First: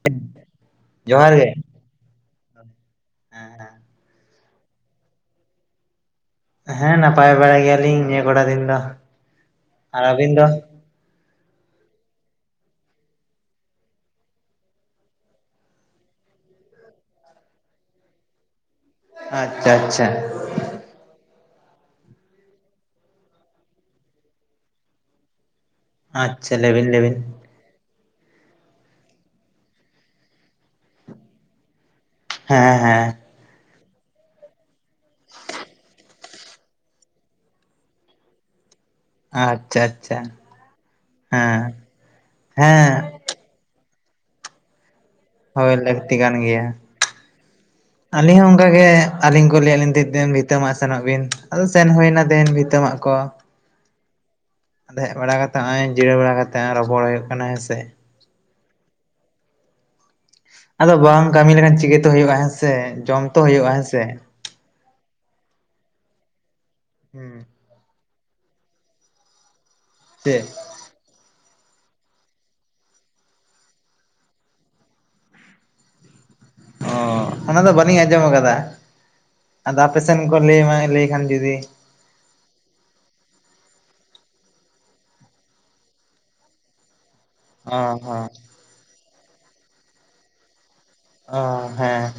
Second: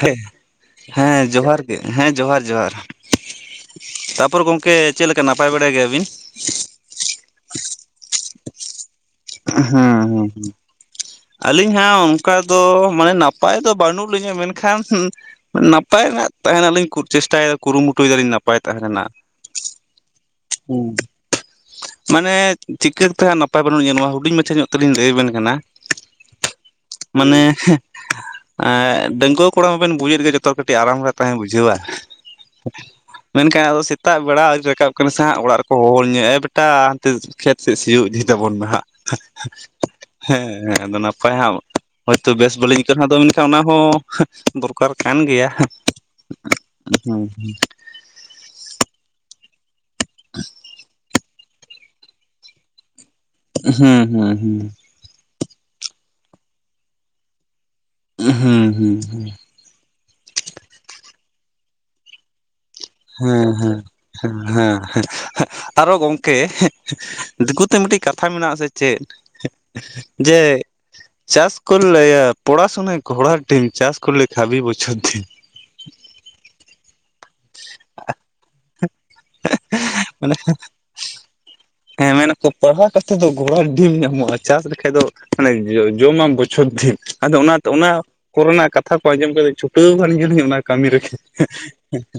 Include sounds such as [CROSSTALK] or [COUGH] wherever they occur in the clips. ᱦᱮᱸ ᱦᱮᱸ ᱡᱚᱦᱟᱨ ᱦᱮᱸ ᱡᱚᱦᱟᱨ ᱡᱚᱦᱟᱨ ᱦᱮᱸ ᱛᱟᱯᱚᱨ ᱜᱚᱢᱠᱮ ᱪᱮᱫ ᱞᱮᱠᱟ ᱱᱟᱯᱟᱭ ᱵᱟᱲᱟᱭ ᱜᱮᱭᱟᱵᱤᱱ ᱦᱮᱸ ᱱᱟᱯᱟᱭ ᱵᱟᱲᱟ ᱜᱮᱭᱟᱞᱤᱧ ᱱᱤᱭᱟᱹ ᱠᱚᱴᱟ ᱫᱤᱱ ᱫᱚ ᱦᱮᱸ ᱟᱨ ᱦᱮᱸ ᱟᱹᱵᱤᱱ ᱫᱚ ᱦᱮᱸ ᱟᱹᱞᱤᱧ ᱦᱟᱜ ᱚᱱᱠᱟ ᱫᱚ ᱢᱟᱱᱮ ᱱᱟᱯᱟᱭ ᱫᱚ ᱵᱟᱹᱱᱩᱜ ᱞᱤᱧᱟᱹ ᱢᱮᱱᱠᱷᱟᱱ ᱱᱟᱯᱟᱭ ᱨᱮᱱᱟᱜ ᱛᱟᱦᱮ ᱱᱟᱞᱤᱧ ᱪᱮᱥᱴᱟᱭᱮᱫᱟ ᱠᱩᱨᱩᱢᱩᱴᱩᱭ ᱫᱟᱞᱤᱧ ᱱᱟᱯᱟᱭ ᱛᱟᱦᱮᱸ ᱞᱮᱱᱟ ᱟᱪᱪᱷᱟ ᱟᱪᱪᱷᱟ ᱦᱩᱸ ᱢᱟᱱᱮ ᱪᱤᱠᱟᱹ ᱠᱟᱛᱮᱜ ᱦᱟᱸᱜ ᱱᱟᱯᱟᱭ ᱵᱟᱹᱱᱩᱜ ᱤᱧᱟ ᱱᱚᱣᱟ ᱦᱩᱰᱤᱧ ᱢᱟᱪᱷᱟ ᱧᱚᱜ ᱛᱮᱞᱤᱧ ᱞᱟᱹᱭ ᱵᱮᱱ ᱠᱟᱱᱟ, ᱟᱪᱪᱷᱟ ᱞᱟᱹᱭᱵᱤᱱ ᱞᱟᱹᱭᱵᱤᱱ ᱢᱟᱱᱮ ᱰᱟᱺᱜᱩᱣᱟᱹ ᱠᱚᱲᱟ ᱢᱟᱵᱮᱱ ᱵᱩᱡᱮᱫ ᱜᱮ ᱡᱚᱛᱚ ᱠᱟᱹᱴᱤᱡ ᱟᱨᱟᱢ ᱨᱮ ᱛᱟᱦᱮᱸ ᱵᱩᱡᱷᱟᱹᱣᱟ ᱦᱮᱸ ᱦᱮᱸ ᱢᱮᱱᱠᱷᱟᱱ ᱟᱫᱚ ᱥᱮᱛᱟᱜ ᱵᱮᱲᱟ ᱟᱹᱨᱟᱠᱟᱵ ᱠᱟᱱᱟ ᱥᱮ ᱦᱟᱜ ᱚᱲᱟᱜ ᱨᱮᱠᱚ ᱦᱚᱦ ᱧᱚᱜ ᱮ ᱵᱮᱴᱟ ᱦᱟᱱᱛᱮ ᱠᱷᱮᱛ ᱥᱮᱫ ᱥᱤᱭᱳᱜ ᱤᱫᱤ ᱛᱟᱵᱚᱱ ᱦᱟᱜ ᱟᱪᱪᱷᱟ ᱟᱪᱪᱷᱟ ᱟᱫᱚ ᱱᱟᱯᱟᱭ ᱦᱟᱸᱜ ᱦᱮᱸ ᱦᱳᱭ ᱛᱚ ᱵᱮᱥ ᱵᱟᱞᱤᱧ ᱦᱮᱸ ᱟᱹᱭᱠᱟᱹᱣ ᱱᱟ ᱟᱫᱚ ᱢᱮᱱᱠᱷᱟᱱ ᱚᱱᱟ ᱦᱚᱸ ᱫᱚᱨᱠᱟᱨ ᱠᱟᱱ ᱜᱮᱭᱟ ᱦᱳᱭ ᱞᱟᱹᱠᱛᱤ ᱠᱟᱱ ᱜᱮᱭᱟ [UNINTELLIGIBLE] ᱟᱹᱞᱤᱧ ᱦᱚᱸ ᱚᱱᱠᱟᱜ ᱜᱮ ᱟᱹᱞᱤᱧ ᱠᱚ ᱞᱟᱹᱭᱟᱜ ᱞᱤᱧ ᱵᱷᱤᱛᱟᱹ ᱢᱟᱜ ᱥᱮᱱᱚᱜ ᱵᱤᱱ ᱟᱫᱚ ᱥᱮᱱ ᱦᱩᱭᱱᱟ ᱫᱤᱱ ᱵᱷᱤᱛᱟᱹᱢᱟᱜ ᱠᱚ ᱦᱩᱸ ᱦᱩᱸ ᱦᱩᱸ ᱟᱫ ᱦᱮᱡ ᱵᱟᱲᱟ ᱠᱟᱛᱮ ᱱᱚᱜᱼᱚᱭ ᱡᱤᱨᱟᱹ ᱵᱟᱲᱟ ᱠᱟᱛᱮᱫ ᱨᱚᱯᱚᱲ ᱦᱩᱭᱩᱜ ᱠᱟᱱᱟᱭ ᱦᱮᱸ ᱥᱮ ᱦᱩᱸ ᱦᱩᱸ ᱦᱩᱸ ᱟᱫᱚ ᱵᱟᱢ ᱠᱟᱹᱢᱤ ᱞᱮᱠᱷᱟᱱ ᱪᱤᱠᱟᱹᱛᱮ ᱦᱩᱭᱩᱜᱼᱟ ᱦᱮᱸ ᱥᱮ ᱡᱚᱢ ᱛᱚ ᱦᱩᱭᱩᱜᱼᱟ ᱦᱮᱸ ᱥᱮ ᱦᱮᱸ ᱦᱮᱸ ᱟᱨᱚ ᱜᱚᱝᱠᱮ ᱦᱩᱸ [UNINTELLIGIBLE] [UNINTELLIGIBLE] ᱢᱤᱫᱴᱤᱡ ᱠᱟᱛᱷᱟ ᱢᱮᱱᱟᱜᱟ ᱥᱮ ᱪᱮᱫ ᱡᱮ ᱪᱮᱫ ᱪᱟᱥ ᱠᱚᱨᱞᱮ ᱯᱚᱲᱟᱥᱩᱱᱟ ᱜᱷᱚᱲᱟ ᱰᱤᱢ ᱪᱟᱥ ᱠᱚᱞᱮ ᱠᱚᱨᱞᱮ ᱵᱚᱪᱷᱚᱨ ᱫᱤᱱ ᱚ ᱚᱱᱟᱫᱚ ᱵᱟᱹᱞᱤᱧ ᱟᱸᱡᱚᱢ ᱟᱠᱟᱫᱟ ᱟᱫᱚ ᱟᱯᱮ ᱥᱮᱱ ᱢᱟᱱᱮ ᱠᱚ ᱞᱟᱹᱭ ᱞᱟᱹᱭ ᱠᱷᱟᱱ ᱡᱩᱫᱤ ᱦᱮᱸ ᱢᱮᱱᱟᱠᱚ ᱯᱟᱲᱦᱟᱣ ᱠᱟᱛᱮ ᱫᱚ ᱜᱚᱲᱟ ᱰᱤᱢ ᱧᱟᱢᱚᱜᱼᱟ ᱪᱟᱥ ᱞᱮᱠᱷᱟᱡ ᱫᱚ ᱢᱟᱱᱮ ᱡᱚᱢᱟᱢ ᱵᱚᱪᱷᱚᱨ ᱫᱤᱱ ᱟᱫᱚ ᱚᱱᱟᱛᱮ ᱚ ᱚᱱᱟ ᱦᱚᱸ ᱠᱚᱨᱮᱱᱟᱜ ᱠᱟᱛᱷᱟ ᱠᱚ ᱟᱸᱡᱚᱢ ᱠᱟᱛᱮ ᱪᱷᱩᱴᱟᱹᱣ [UNINTELLIGIBLE] ᱚᱱᱟ ᱠᱟᱹᱢᱤ ᱨᱮᱜᱮ ᱚ ᱦᱮᱸ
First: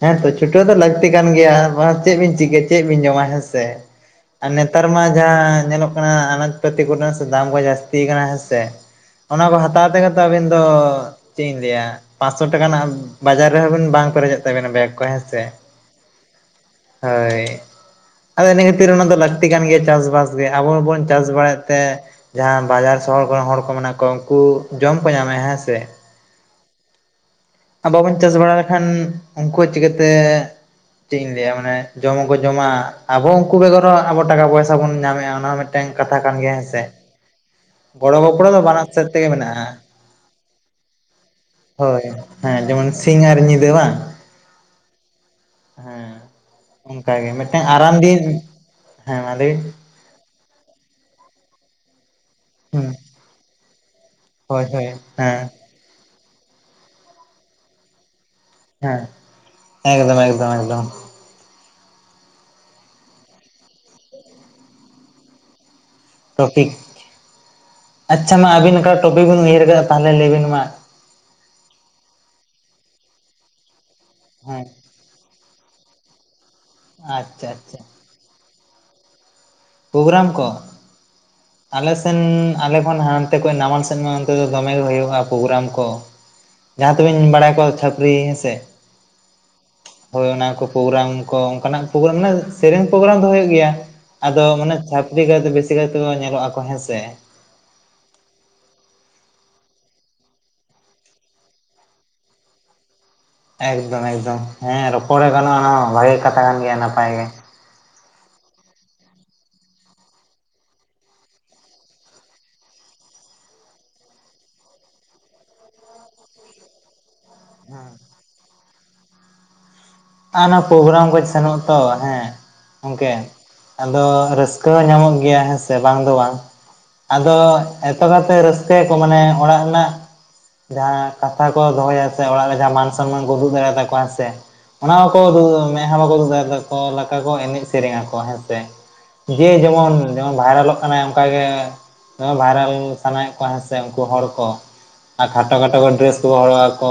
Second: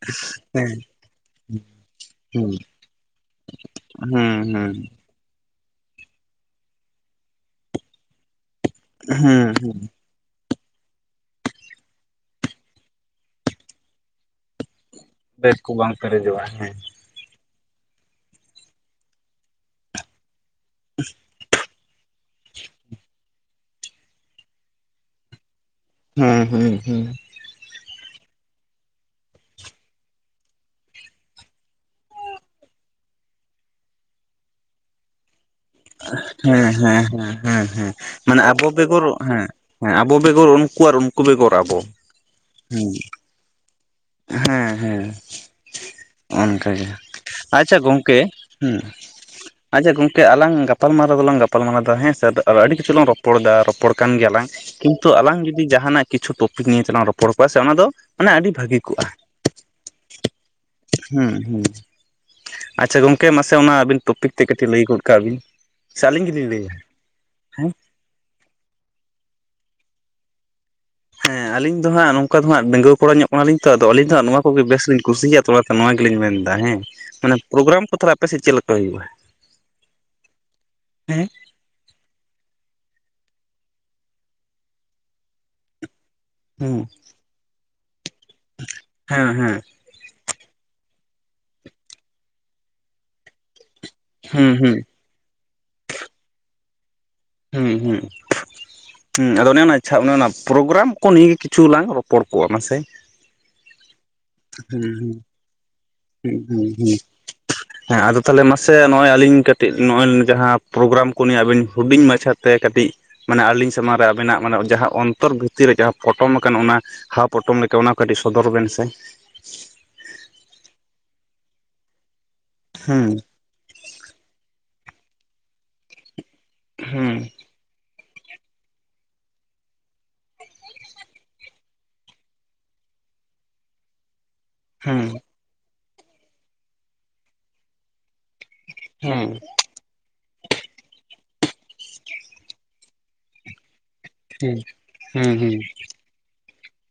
ᱦᱮᱸ ᱛᱚ ᱪᱷᱴᱟᱹᱣ ᱦᱮᱸ ᱫᱚ [UNINTELLIGIBLE] [UNINTELLIGIBLE] ᱠᱟᱱ ᱜᱮᱭᱟ ᱪᱮᱫ ᱵᱤᱱ ᱦᱩᱸ ᱪᱤᱠᱭᱟ ᱪᱮᱫ ᱵᱤᱱ ᱡᱚᱢᱟ ᱦᱮᱸᱥᱮ ᱦᱩᱸ ᱟᱨ ᱦᱩᱸ ᱱᱮᱛᱟᱨ ᱢᱟ ᱡᱟᱦᱟᱸ ᱧᱮᱞᱚᱜ ᱠᱟᱱᱟ ᱟᱱᱟᱡ ᱯᱟᱛᱤ ᱠᱚᱨᱮ ᱥᱮ ᱫᱟᱢ ᱠᱚ ᱡᱟᱹᱥᱛᱤ ᱠᱟᱱᱟ ᱦᱮᱸ ᱥᱮ ᱚᱱᱟ ᱦᱮᱸ ᱠᱚ ᱦᱮᱸ ᱦᱟᱛᱟᱣ ᱛᱮᱜᱮ ᱛᱚ ᱟᱹᱵᱤᱱ ᱫᱚ ᱪᱮᱫ ᱤᱧ ᱞᱟᱹᱭᱟ ᱯᱟᱸᱥᱚ ᱴᱟᱠᱟ ᱨᱮᱱᱟᱜ ᱵᱟᱡᱟᱨ ᱨᱮᱦᱚᱸ ᱵᱤᱱ ᱵᱟᱝ ᱯᱮᱨᱮᱡᱚᱜ ᱛᱟᱵᱮᱱᱟ ᱵᱮᱜ ᱠᱚ ᱦᱮᱸ ᱥᱮ ᱵᱮᱠ ᱠᱚ ᱵᱟᱝ ᱯᱮᱨᱮᱡᱚᱜᱼᱟ ᱦᱮᱸ ᱦᱳᱭ ᱟᱫᱚ ᱤᱱᱟᱹ ᱠᱷᱟᱹᱛᱤᱨ ᱚᱱᱟ ᱫᱚ ᱞᱟᱹᱠᱛᱤ ᱠᱟᱱ ᱜᱮᱭᱟ ᱪᱟᱥ ᱵᱟᱥ ᱜᱮ ᱟᱵᱚ ᱵᱚᱱ ᱪᱟᱥ ᱵᱟᱲᱟᱭᱮᱫ ᱛᱮ ᱡᱟᱦᱟᱸ ᱵᱟᱡᱟᱨ ᱥᱚᱦᱚᱨ ᱠᱚᱨᱮᱱ ᱦᱚᱲ ᱠᱚ ᱢᱮᱱᱟᱜ ᱠᱚᱣᱟ ᱩᱱᱠᱩ ᱡᱚᱢ ᱠᱚ ᱧᱟᱢᱟ ᱦᱮᱸ ᱥᱮ ᱦᱩᱸ ᱦᱩᱸ ᱦᱩᱸ ᱵᱟᱵᱚᱱ ᱪᱟᱥ ᱵᱟᱲᱟ ᱞᱮᱠᱷᱟᱱ ᱩᱱᱠᱩ ᱦᱚᱸ ᱪᱤᱠᱟᱹᱛᱮ ᱪᱮᱫ ᱤᱧ ᱞᱟᱹᱭᱟ ᱢᱟᱱᱮ ᱡᱚᱢ ᱦᱚᱸ ᱠᱚ ᱡᱚᱢᱟ ᱟᱵᱚ ᱩᱱᱠᱩ ᱵᱮᱜᱚᱨ ᱦᱚᱸ ᱟᱵᱚ ᱴᱟᱠᱟ ᱯᱚᱭᱥᱟ ᱵᱚᱱ ᱧᱟᱢᱮᱫᱼᱟ ᱚᱱᱟ ᱢᱤᱫᱮᱱ ᱦᱮᱸ ᱦᱮᱸ ᱦᱮᱸ ᱦᱮᱸ ᱦᱮᱸ ᱜᱚᱲᱚ ᱢᱟᱱᱮ ᱜᱚᱯᱚᱲᱚ ᱫᱚ ᱟᱵᱚ ᱵᱟᱱᱟᱨ ᱵᱮᱜᱚᱨ ᱥᱮᱫ ᱛᱮᱜᱮ ᱦᱮᱸ ᱢᱮᱱᱟᱜᱼᱟ ᱦᱮᱸ ᱟᱵᱚ ᱵᱮᱜᱚᱨ ᱩᱱᱠᱩ ᱠᱚ ᱵᱮᱜᱚᱨᱟᱵᱚ ᱦᱳᱭ ᱦᱮᱸ ᱡᱮᱢᱚᱱ ᱥᱤᱧ ᱟᱨ ᱧᱤᱫᱟᱹ ᱵᱟᱝ ᱦᱮᱸ ᱦᱮᱸ ᱦᱮᱸ ᱚᱱᱠᱟ ᱜᱮ ᱚᱱᱠᱟᱜᱮ ᱢᱤᱫᱴᱟᱝ ᱟᱪᱪᱷᱟ ᱟᱨᱟᱢ ᱜᱚᱝᱠᱮ ᱫᱤᱱ ᱦᱩᱸ ᱦᱮᱸ ᱢᱟ ᱞᱟᱹᱭ ᱵᱤᱱ ᱟᱪᱪᱷᱟ ᱜᱚᱝᱠᱮ ᱟᱞᱟᱝ ᱜᱟᱯᱟᱞᱢᱟᱣ ᱫᱚᱞᱟᱝ ᱜᱟᱯᱟᱞ ᱢᱟᱨᱟᱣᱫᱟ ᱦᱮᱸ ᱥᱮ [UNINTELLIGIBLE] ᱟᱹᱰᱤ ᱦᱩᱸ ᱠᱤᱪᱷᱩ ᱞᱟᱝ ᱨᱚᱯᱚᱲ ᱫᱟ ᱨᱚᱯᱚᱲ ᱠᱟᱱ ᱜᱮᱭᱟᱞᱟᱝ ᱦᱳᱭ ᱦᱳᱭ ᱠᱤᱱᱛᱩ ᱟᱞᱟᱝ ᱦᱮᱸ ᱡᱩᱫᱤ ᱡᱟᱦᱟᱱᱟᱜ ᱠᱤᱪᱷᱩ ᱴᱚᱯᱤᱠ ᱱᱤᱭᱟ ᱪᱟᱞᱟᱝ ᱨᱚᱯᱚᱲ ᱠᱚᱣᱟ ᱥᱮ ᱚᱱᱟ ᱫᱚ ᱢᱟᱱᱮ ᱟᱹᱰᱤ ᱵᱷᱟᱹᱜᱤ, ᱦᱮᱸ ᱠᱚᱜᱼᱟ ᱮᱠᱫᱚᱢ ᱮᱠᱫᱚᱢ ᱮᱠᱫᱚᱢ᱾ ᱦᱩ ᱟᱪᱪᱷᱟ ᱜᱚᱝᱠᱮ ᱢᱟᱥᱮ ᱚᱱᱟ ᱟᱵᱤᱱ ᱴᱚᱯᱤᱠ ᱛᱮ ᱠᱟᱹᱴᱤᱡ ᱞᱟᱹᱭ ᱜᱚᱫ ᱠᱟᱜ ᱵᱤᱱ᱾ ᱥᱮ ᱟᱹᱞᱤᱧ ᱜᱮᱞᱤᱧ ᱴᱚᱯᱤᱠ ᱞᱟᱹᱭᱟ ᱦᱮᱸ ᱟᱪᱪᱷᱟ ᱢᱟ ᱟᱹᱵᱤᱱ ᱚᱠᱟ ᱴᱚᱯᱤᱠ ᱵᱤᱱ ᱩᱭᱦᱟᱹᱨ ᱠᱟᱜᱼᱟ ᱛᱟᱦᱚᱞᱮ ᱞᱟᱹᱭᱵᱤᱱ ᱢᱟ᱾ ᱦᱮᱸ ᱟᱞᱤᱧ ᱫᱚ ᱦᱟᱸᱜ ᱱᱚᱝᱠᱟ ᱫᱚ ᱦᱟᱸᱜ ᱰᱺᱜᱣᱚᱲ ᱧᱚᱜ ᱠᱟᱱᱟᱞᱤᱧ ᱛᱚᱫᱚ ᱟᱞᱤᱧ ᱫᱚ ᱦᱜ ᱱᱚᱣᱟ ᱠᱚᱜᱮ ᱦᱮᱸ ᱵᱮᱥ ᱞᱤ ᱠᱩᱤᱭᱟᱜᱼᱟ, ᱛᱷᱚᱲᱟ ᱱᱚᱣᱟ ᱜᱮᱞᱤᱧ ᱢᱮᱱᱫᱟ ᱦᱮᱸ ᱢᱟᱱᱮ ᱟᱪᱪᱷᱟ ᱟᱪᱪᱷᱟ ᱯᱨᱳᱜᱨᱟᱢ ᱠᱚ ᱛᱟᱦᱚᱞᱮ ᱟᱯᱮ ᱥᱮᱫ ᱪᱮᱫ ᱞᱮᱠᱟ ᱦᱩᱭᱩᱜᱼᱟ? ᱯᱨᱳᱜᱨᱟᱢ ᱠᱚ? ᱦᱮᱸ ᱟᱞᱮ ᱥᱮᱱ ᱟᱞᱮ ᱠᱷᱚᱱ ᱦᱟᱱᱛᱮ ᱠᱷᱚᱱ ᱱᱟᱢᱟᱟᱞ ᱥᱮᱱ ᱢᱟ ᱚᱱᱛᱮ ᱫᱚᱢᱮ ᱦᱩᱭᱩᱜᱼᱟ ᱯᱳᱜᱮᱨᱟᱢ ᱠᱚ᱾ ᱦᱩᱸ ᱡᱟᱦᱟᱸ ᱛᱮᱵᱤᱧ ᱵᱟᱲᱟᱭ ᱠᱚᱣᱟ ᱪᱟᱹᱠᱨᱤ ᱦᱮᱸᱥᱮ? ᱦᱮᱸ ᱦᱮᱸ ᱦᱳᱭ ᱚᱱᱟ ᱠᱚ ᱯᱳᱜᱮᱨᱟᱢ ᱠᱚ ᱚᱱᱠᱟᱱᱟᱜ ᱯᱳᱜᱮᱨᱟᱢ ᱢᱟᱱᱮ ᱥᱮᱨᱮᱧ ᱯᱳᱜᱮᱨᱟᱢ ᱫᱚ ᱦᱩᱭᱩᱜ ᱜᱮᱭᱟ᱾ ᱟᱫᱚ ᱦᱩᱸ ᱩᱱᱟ ᱦᱩᱸ ᱪᱷᱟᱟᱹᱯᱨᱤ ᱠᱟᱭ ᱫᱚ ᱵᱮᱥᱤ ᱠᱟᱭᱛᱮᱜ ᱧᱮᱞᱚᱜᱼᱟ ᱠᱚ ᱦᱮᱸᱥᱮ᱾ ᱦᱩ ᱦᱩ ᱦᱩ ᱟᱫᱚ ᱚᱱᱮ ᱤᱪᱪᱷᱟ ᱚᱱᱮ ᱚᱱᱟ ᱯᱳᱨᱳᱜᱮᱨᱟᱢ ᱠᱚ ᱱᱤᱭᱮ ᱠᱤᱪᱷᱩ ᱞᱟᱝ ᱨᱚᱯᱚᱲ ᱠᱚᱜᱼᱟ ᱢᱟᱥᱮ᱾ ᱮᱠᱫᱚᱢ ᱮᱠᱫᱚᱢ ᱦᱮᱸ ᱦᱩᱸ ᱦᱩᱸ ᱨᱚᱯᱚᱲᱮ ᱜᱟᱱᱚᱜᱼᱟ ᱱᱚᱣᱟ ᱵᱷᱟᱜᱮ ᱦᱩᱸ ᱠᱟᱛᱷᱟ ᱠᱟᱱ ᱦᱩᱸ ᱜᱮᱭᱟ ᱦᱩᱸ ᱱᱟᱯᱟᱭ ᱜᱮ᱾ ᱦᱮᱸ ᱟᱫᱚ ᱛᱟᱦᱚᱞᱮ ᱢᱟᱥᱮ ᱱᱚᱜᱼᱚᱭ ᱟᱹᱞᱤᱧ ᱠᱟᱹᱴᱤᱡ ᱱᱚᱜᱼᱚᱭ ᱡᱟᱦᱟᱸ ᱯᱨᱳᱜᱨᱟᱢ ᱠᱚ ᱱᱤᱭᱟ ᱟᱵᱤᱱ ᱦᱩᱰᱤᱧ ᱢᱟᱪᱷᱟ ᱛᱮ ᱠᱟᱹᱴᱤᱡ ᱢᱟᱱᱮ ᱟᱹᱞᱤᱧ ᱥᱟᱢᱟᱝ ᱨᱮ ᱟᱵᱤᱱᱟᱜ ᱢᱟᱱᱮ ᱡᱟᱦᱟᱸ ᱚᱱᱛᱚᱨ ᱵᱷᱤᱛᱤᱨ ᱨᱮ ᱡᱟᱦᱟᱸ ᱯᱚᱴᱚᱢ ᱟᱠᱟᱱ ᱚᱱᱟ ᱦᱟᱯ ᱯᱚᱴᱚᱢ ᱞᱮᱠᱟ ᱚᱱᱟ ᱠᱚ ᱠᱟᱹᱴᱤᱡ ᱥᱚᱫᱚᱨ ᱵᱮᱱ ᱥᱮ᱾ ᱚᱱᱟ ᱯᱨᱳᱜᱨᱟᱢ ᱠᱚ ᱥᱮᱱᱚᱜᱼᱟ ᱛᱚ ᱦᱮᱸ ᱦᱩᱸ ᱜᱚᱢᱠᱮ, ᱟᱫᱚ ᱨᱟᱹᱥᱠᱟᱹ ᱦᱚᱸ ᱧᱟᱢᱚᱜ ᱜᱮᱭᱟ ᱦᱮᱸᱥᱮ ᱵᱟᱝ ᱫᱚ ᱵᱟᱝ ᱦᱩᱸ ᱟᱫᱚ, ᱮᱛᱳ ᱠᱟᱭᱛᱮ ᱨᱟᱹᱥᱠᱟᱹᱭᱟᱠᱚ ᱢᱟᱱᱮ ᱚᱲᱟᱜ ᱨᱮᱱᱟᱜ ᱡᱟᱦᱟᱸ ᱠᱟᱛᱷᱟ ᱠᱚ ᱫᱚᱦᱚᱭᱟ ᱥᱮ ᱚᱲᱟᱜ ᱨᱮ ᱡᱟᱦᱟᱸ ᱢᱟᱱ ᱥᱚᱱᱢᱟᱱ ᱠᱚ ᱩᱫᱩᱜ ᱫᱟᱲᱮᱭᱟ ᱛᱠᱚᱣᱟ ᱥᱮ, ᱦᱩᱸ ᱚᱱᱟ ᱵᱟᱠᱚ ᱢᱮᱫᱦᱟ ᱵᱟᱠᱚᱩ ᱩᱫᱩᱠ ᱫᱟᱠᱚ ᱞᱮᱠᱟ ᱠᱚ ᱮᱱᱮᱡ ᱥᱮᱨᱮᱧ ᱟᱠᱚ ᱦᱮᱸ, ᱛᱮ ᱦᱮᱸ ᱡᱮ ᱡᱮᱢᱚᱱ ᱡᱮᱢᱚᱱ ᱵᱷᱟᱭᱨᱟᱞᱚᱜ ᱠᱟᱱᱟᱭ ᱚᱱᱠᱟᱜᱮ ᱫᱚᱢᱮ ᱵᱷᱟᱭᱨᱟᱞ ᱥᱟᱱᱟᱭᱮᱫ ᱠᱚᱣᱟ ᱦᱮᱸ ᱥᱮ᱾ ᱥᱮ ᱩᱱᱠᱩ ᱦᱚᱲ ᱠᱚ ᱦᱮᱸ ᱟᱨ ᱦᱮᱸ ᱠᱷᱟᱴᱚ ᱦᱮᱸ ᱠᱷᱟᱴᱚ ᱠᱚ ᱰᱨᱮᱥ ᱠᱚᱠᱚ ᱦᱚᱨᱚᱜ ᱟᱠᱚ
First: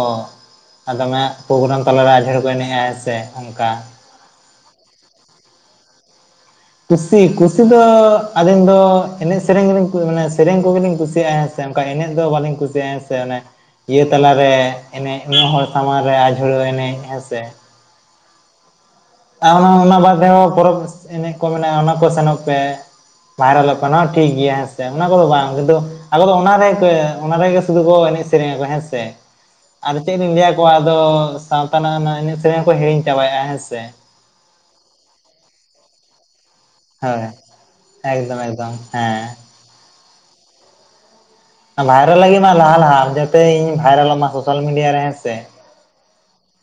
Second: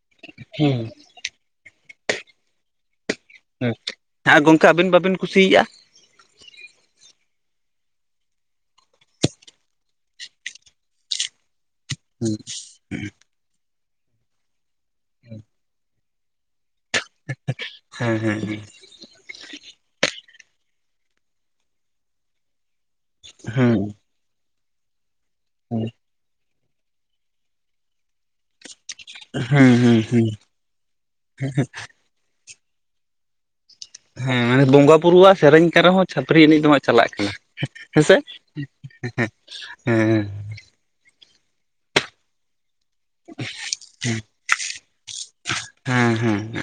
ᱦᱮᱸ ᱟᱨ ᱫᱚᱢᱮ ᱯᱳᱜᱮᱨᱟᱢ ᱛᱟᱞᱟᱨᱮ ᱟᱰᱤᱷᱚᱟᱲ ᱠᱚ ᱮᱱᱮᱡᱼᱟ ᱦᱮᱸ ᱥᱮ ᱚᱱᱠᱟ᱾ ᱦᱮᱸ ᱜᱚᱝᱠᱮ ᱟᱹᱵᱤᱱ ᱵᱟᱹᱵᱤᱱ ᱠᱩᱥᱤᱭᱟᱜᱼᱟ? ᱠᱩᱥᱤ ᱠᱩᱥᱤ ᱫᱚ ᱟᱹᱞᱤᱧ ᱫᱚ ᱮᱱᱮᱡ ᱥᱮᱨᱮᱧ ᱜᱮᱞᱤᱧ ᱢᱟᱱᱮ ᱥᱮᱨᱮᱧ ᱠᱚᱜᱮᱞᱤᱧ ᱠᱩᱥᱤᱭᱟᱜᱼᱟ᱾ ᱥᱮ ᱚᱱᱠᱟ ᱮᱱᱮᱡ ᱫᱚ ᱵᱟᱹᱞᱤᱧ ᱠᱩᱥᱤᱭᱟᱜᱼᱟ ᱥᱮ ᱚᱱᱮ ᱤᱭᱟᱹ ᱛᱟᱞᱟᱨᱮ ᱮᱱᱮᱡ ᱤᱱᱟᱹ ᱦᱚᱲ ᱥᱟᱢᱟᱝ ᱨᱮ ᱟᱡᱷᱲᱟᱹ ᱮᱱᱮᱡ ᱦᱮᱸ ᱥᱮ, ᱦᱮᱸ ᱦᱮᱸ ᱦᱮᱸ ᱟᱨ ᱚᱱᱟ ᱚᱱᱟ ᱵᱟᱫ ᱫᱮᱦᱚᱸ ᱯᱚᱨᱚᱵᱽ ᱮᱱᱮᱡ ᱠᱚ ᱢᱮᱱᱟᱜᱼᱟ ᱚᱱᱟ ᱠᱚ ᱥᱮᱱᱚᱜ ᱯᱮ ᱵᱟᱭᱨᱟᱞᱚᱜ ᱠᱟᱱᱟ ᱦᱮᱸ ᱴᱷᱤᱠ ᱜᱮᱭᱟ ᱦᱮᱸᱥᱮ ᱚᱱᱟ ᱠᱚᱫᱚ ᱵᱟᱝ ᱠᱤᱱᱛᱩ ᱟᱠᱚ ᱫᱚ ᱚᱱᱟ ᱨᱮ ᱚᱱᱟᱨᱮᱜᱮ ᱥᱩᱫᱩ ᱠᱚ ᱮᱱᱮᱡ ᱥᱮᱨᱮᱧᱟᱚ ᱦᱮᱸᱥᱮ, ᱦᱮᱸ ᱟᱨ ᱦᱮᱸ ᱪᱮᱫ ᱦᱮᱸ ᱞᱤᱧ ᱞᱟᱹᱭᱟᱠᱚᱣᱟ ᱟᱫᱚ ᱥᱟᱶᱛᱟ ᱨᱮᱱᱟᱜ ᱚᱱᱟ ᱮᱱᱮᱪ ᱥᱮᱨᱮᱧ ᱠᱚ ᱦᱤᱲᱤᱧ ᱪᱟᱵᱟᱭᱮᱫᱼᱟ ᱠᱚ ᱦᱮᱸ ᱥᱮ, ᱦᱮᱸ ᱢᱟᱱᱮ ᱵᱚᱸᱜᱟ ᱵᱩᱨᱩᱣᱟᱜ ᱥᱮᱨᱮᱧ ᱠᱮ ᱨᱮᱦᱚ ᱪᱷᱟᱹᱯᱨᱤ ᱮᱱᱤᱡ ᱫᱚᱦᱟᱜ ᱪᱟᱞᱟᱜ ᱦᱳᱭ ᱜᱮᱭᱟ ᱦᱮᱸᱥᱮ ᱮᱠᱫᱚᱢ ᱮᱠᱫᱚᱢ ᱦᱮᱸ ᱦᱮᱸ᱾ ᱵᱷᱟᱭᱨᱟᱞ ᱞᱟᱹᱜᱤᱫ ᱢᱟ ᱞᱟᱦᱟ ᱞᱟᱦᱟ ᱡᱟᱛᱮ ᱤᱧ ᱵᱷᱟᱭᱨᱟᱞᱚᱜ ᱢᱟ ᱥᱳᱥᱟᱞ ᱢᱤᱰᱤᱭᱟ ᱨᱮ ᱦᱮᱸ ᱥᱮ᱾ ᱦᱮᱸ ᱦᱮᱸ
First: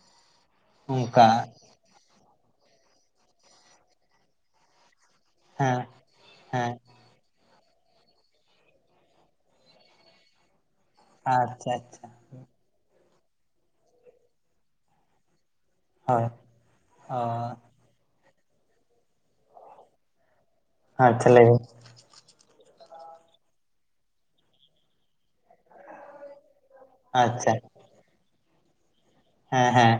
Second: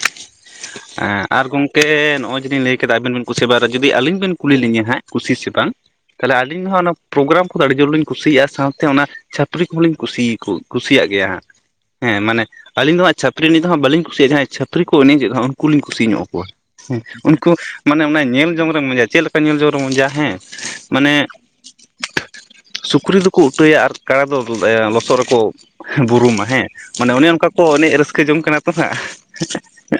ᱮᱸ ᱚᱱᱠᱟ ᱟᱨ ᱜᱚᱝᱠᱮ ᱱᱚᱜᱼᱚᱭ ᱡᱮᱵᱤᱱ ᱞᱟᱹᱭ ᱠᱮᱫᱟ ᱟᱵᱤᱱ ᱵᱤᱱ ᱠᱩᱥᱤ ᱵᱟᱟᱨᱟ ᱡᱩᱫᱤ ᱟᱹᱞᱤᱧ ᱵᱮᱤᱱ ᱠᱩᱞᱤ ᱞᱤᱧᱟᱹ ᱦᱟᱸᱜ, ᱠᱩᱥᱤ ᱥᱮ ᱵᱟᱝ ᱦᱮᱸ ᱛᱟᱦᱚᱞᱮ ᱟᱹᱞᱤᱧ ᱦᱚᱸ ᱦᱮᱸ ᱚᱱᱟ ᱯᱳᱜᱮᱨᱟᱢ ᱠᱚᱫᱚ ᱟᱹᱰᱤ ᱡᱳᱨ ᱞᱞᱤᱧ ᱠᱩᱥᱤᱭᱟᱜᱼᱟ ᱥᱟᱶᱛᱮ ᱚᱱᱟ ᱪᱷᱟᱹᱯᱨᱤ ᱠᱚᱦᱚᱸᱞᱤᱧ ᱠᱩᱥᱤᱭᱟᱠᱚ, ᱠᱩᱥᱤᱭᱟᱜ ᱜᱮᱭᱟ ᱟᱪᱪᱷᱟ ᱟᱪᱪᱷᱟ ᱦᱮᱸᱜ ᱢᱟᱱᱮ ᱟᱹᱞᱤᱧ ᱫᱚ ᱦᱟᱸᱜ ᱪᱟᱹᱛᱨᱤ ᱱᱤᱛ ᱦᱟᱸᱜ ᱵᱞᱤ ᱠᱩᱥᱤᱭᱟᱜᱼᱟ ᱡᱟᱦᱟᱸᱭ ᱪᱟᱹᱨᱤ ᱠᱚ ᱮᱱᱮᱡ ᱮᱫ ᱫᱚ ᱩᱱᱠᱩᱞᱤᱧ ᱠᱩᱥᱤ ᱧᱚᱜ ᱦᱳᱭ ᱟᱠᱚᱣᱟ ᱦᱩ ᱚ ᱩᱱᱠᱩ ᱢᱟᱱᱮ ᱚᱱᱟ ᱧᱮᱞ ᱡᱚᱝ ᱨᱮ ᱢᱚᱡᱟ ᱪᱮᱫ ᱞᱮᱠᱟ ᱧᱮᱞ ᱡᱚᱝ ᱨᱮᱢ ᱢᱩᱚᱡᱟ ᱦᱮᱸ ᱢᱟᱱᱮ, ᱟᱪᱪᱷᱟ ᱞᱟᱹᱭ ᱵᱤᱱ ᱥᱩᱠᱨᱤ ᱫᱚᱠᱚ ᱩᱴᱟᱹᱭᱟ ᱟᱨ ᱠᱟᱲᱟ ᱫᱚ ᱞᱚᱥᱚᱫ ᱨᱮᱠᱚ ᱵᱩᱨᱩᱢᱟ ᱦᱮᱸ, ᱢᱟᱱᱮ ᱚᱱᱮ ᱚᱱᱠᱟ ᱟᱪᱪᱷᱟ ᱠᱚ ᱮᱱᱮᱡ ᱨᱟᱹᱥᱠᱟᱹ ᱡᱚᱝ ᱠᱟᱱᱟ ᱛᱚ ᱦᱟᱸᱜ, ᱦᱮᱸ ᱦᱮᱸ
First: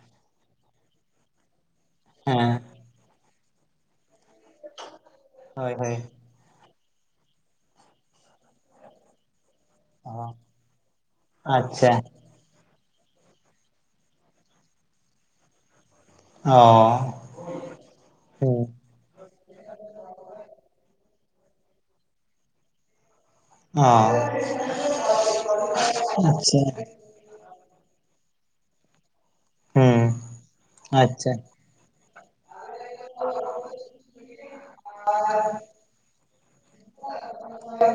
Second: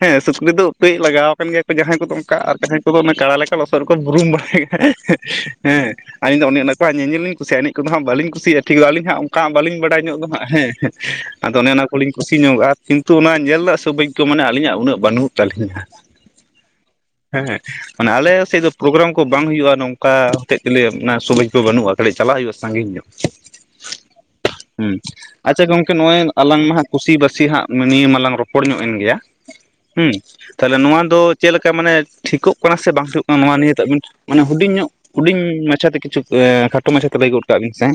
ᱦᱮᱸ ᱥᱩᱠᱨᱤ ᱫᱚ ᱩᱴᱟᱹᱭ ᱞᱟᱜᱟᱣ ᱟᱠᱟᱱ ᱜᱮᱭᱟ ᱠᱚ ᱡᱟᱦᱟᱸᱭ ᱠᱚᱫᱚ ᱚᱱᱠᱟ ᱦᱮᱸ ᱟᱨ ᱡᱟᱦᱟᱸᱭ ᱚᱱᱟ ᱠᱟᱲᱟ ᱞᱮᱠᱟ ᱞᱚᱥᱚᱫ ᱨᱮᱠᱚ ᱵᱩᱨᱩᱢ ᱵᱟᱲᱟᱭ ᱦᱮᱸ ᱦᱳᱭ ᱦᱮᱸ ᱦᱳᱭ ᱟᱞᱤᱧ ᱫᱚ ᱚᱱᱮ ᱚᱱᱟ ᱠᱚ ᱧᱮᱧᱮᱞ ᱞᱤᱧ ᱠᱩᱤᱭᱟᱜ ᱟ ᱤᱱᱮᱡ ᱠᱚᱫᱚ ᱦᱟᱜ ᱵᱟᱞᱤᱧ ᱠᱩᱥᱤᱭᱟᱜᱼᱟ ᱴᱷᱤᱠ ᱫᱚ ᱟᱞᱤᱧ ᱦᱟᱜ ᱚᱱᱠᱟ ᱵᱟᱞᱤᱧ ᱵᱟᱲᱟ ᱵᱟᱭ ᱧᱚᱜ ᱫᱚ ᱚ ᱦᱟᱸᱜ ᱦᱮᱸ ᱟᱫᱚ ᱚᱱᱮ ᱚᱱᱟ ᱟᱪᱪᱷᱟ ᱠᱚᱞᱤᱧ ᱠᱩᱥᱤ ᱧᱚᱜᱟᱜ ᱟ ᱠᱤᱱᱛᱩ ᱚᱱᱟ ᱧᱮᱞ ᱨᱮᱱᱟᱜ ᱥᱮ ᱵᱟᱹᱡ ᱠᱚ ᱢᱟᱱᱮ ᱟᱹᱞᱤᱧᱟᱜ ᱩᱱᱟᱹᱜ ᱵᱟᱹᱱᱩᱜ ᱛᱟᱹᱞᱤᱧᱟ ᱦᱚ ᱦᱮᱸ ᱢᱟᱱᱮ ᱟᱞᱮ ᱥᱮᱫ ᱫᱚ ᱯᱨᱳᱜᱨᱟᱢ ᱠᱚ ᱵᱟᱝ ᱦᱩᱭᱩᱜᱼᱟ ᱱᱚᱝᱠᱟ ᱦᱚᱛᱮᱫ ᱛᱮᱞᱮ ᱚᱱᱟ ᱥᱚᱢᱟᱡᱽ ᱠᱚ ᱵᱟᱹᱱᱩᱜᱼᱟ ᱠᱟᱹᱴᱤᱡ ᱪᱟᱞᱟᱜ ᱦᱩᱭᱩᱜᱼᱟ ᱥᱟᱺᱜᱤᱧ ᱧᱚᱜ ᱚ ᱦᱩᱸ ᱟᱪᱪᱷᱟ ᱜᱚᱝᱠᱮ ᱱᱚᱜᱼᱚᱭ ᱟᱞᱟᱝ ᱟᱪᱪᱷᱟ ᱢᱟ ᱦᱟᱸᱜ ᱠᱩᱥᱤ ᱵᱟᱥᱤ ᱦᱟᱸᱜ ᱱᱤᱭᱟᱹ ᱢᱟᱞᱟᱝ ᱨᱚᱯᱚᱲ ᱧᱚᱜ ᱮᱱ ᱜᱮᱭᱟ ᱦᱩᱸ ᱛᱟᱦᱚᱞᱮ ᱱᱚᱣᱟ ᱫᱚ ᱟᱪᱪᱷᱟ ᱪᱮᱫ ᱞᱮᱠᱟ ᱢᱟᱱᱮ ᱴᱷᱤᱠᱚᱜ ᱠᱟᱱᱟ ᱠᱟᱱᱟ ᱥᱮ ᱵᱟᱝ ᱴᱷᱤᱠᱚᱜ ᱠᱟᱱᱟ ᱱᱚᱣᱟ ᱱᱤᱭᱟᱹᱛᱮ ᱟᱵᱤᱱ ᱦᱩᱰᱤᱧ ᱧᱚᱜ ᱦᱩᱰᱤᱧ ᱢᱟᱪᱷᱟᱛᱮ ᱠᱤᱪᱷᱩ ᱠᱷᱟᱴᱚ ᱢᱟᱪᱷᱟᱛᱮ ᱞᱟᱹᱭ ᱜᱚᱫ ᱠᱟᱜ ᱵᱤᱱ ᱥᱮ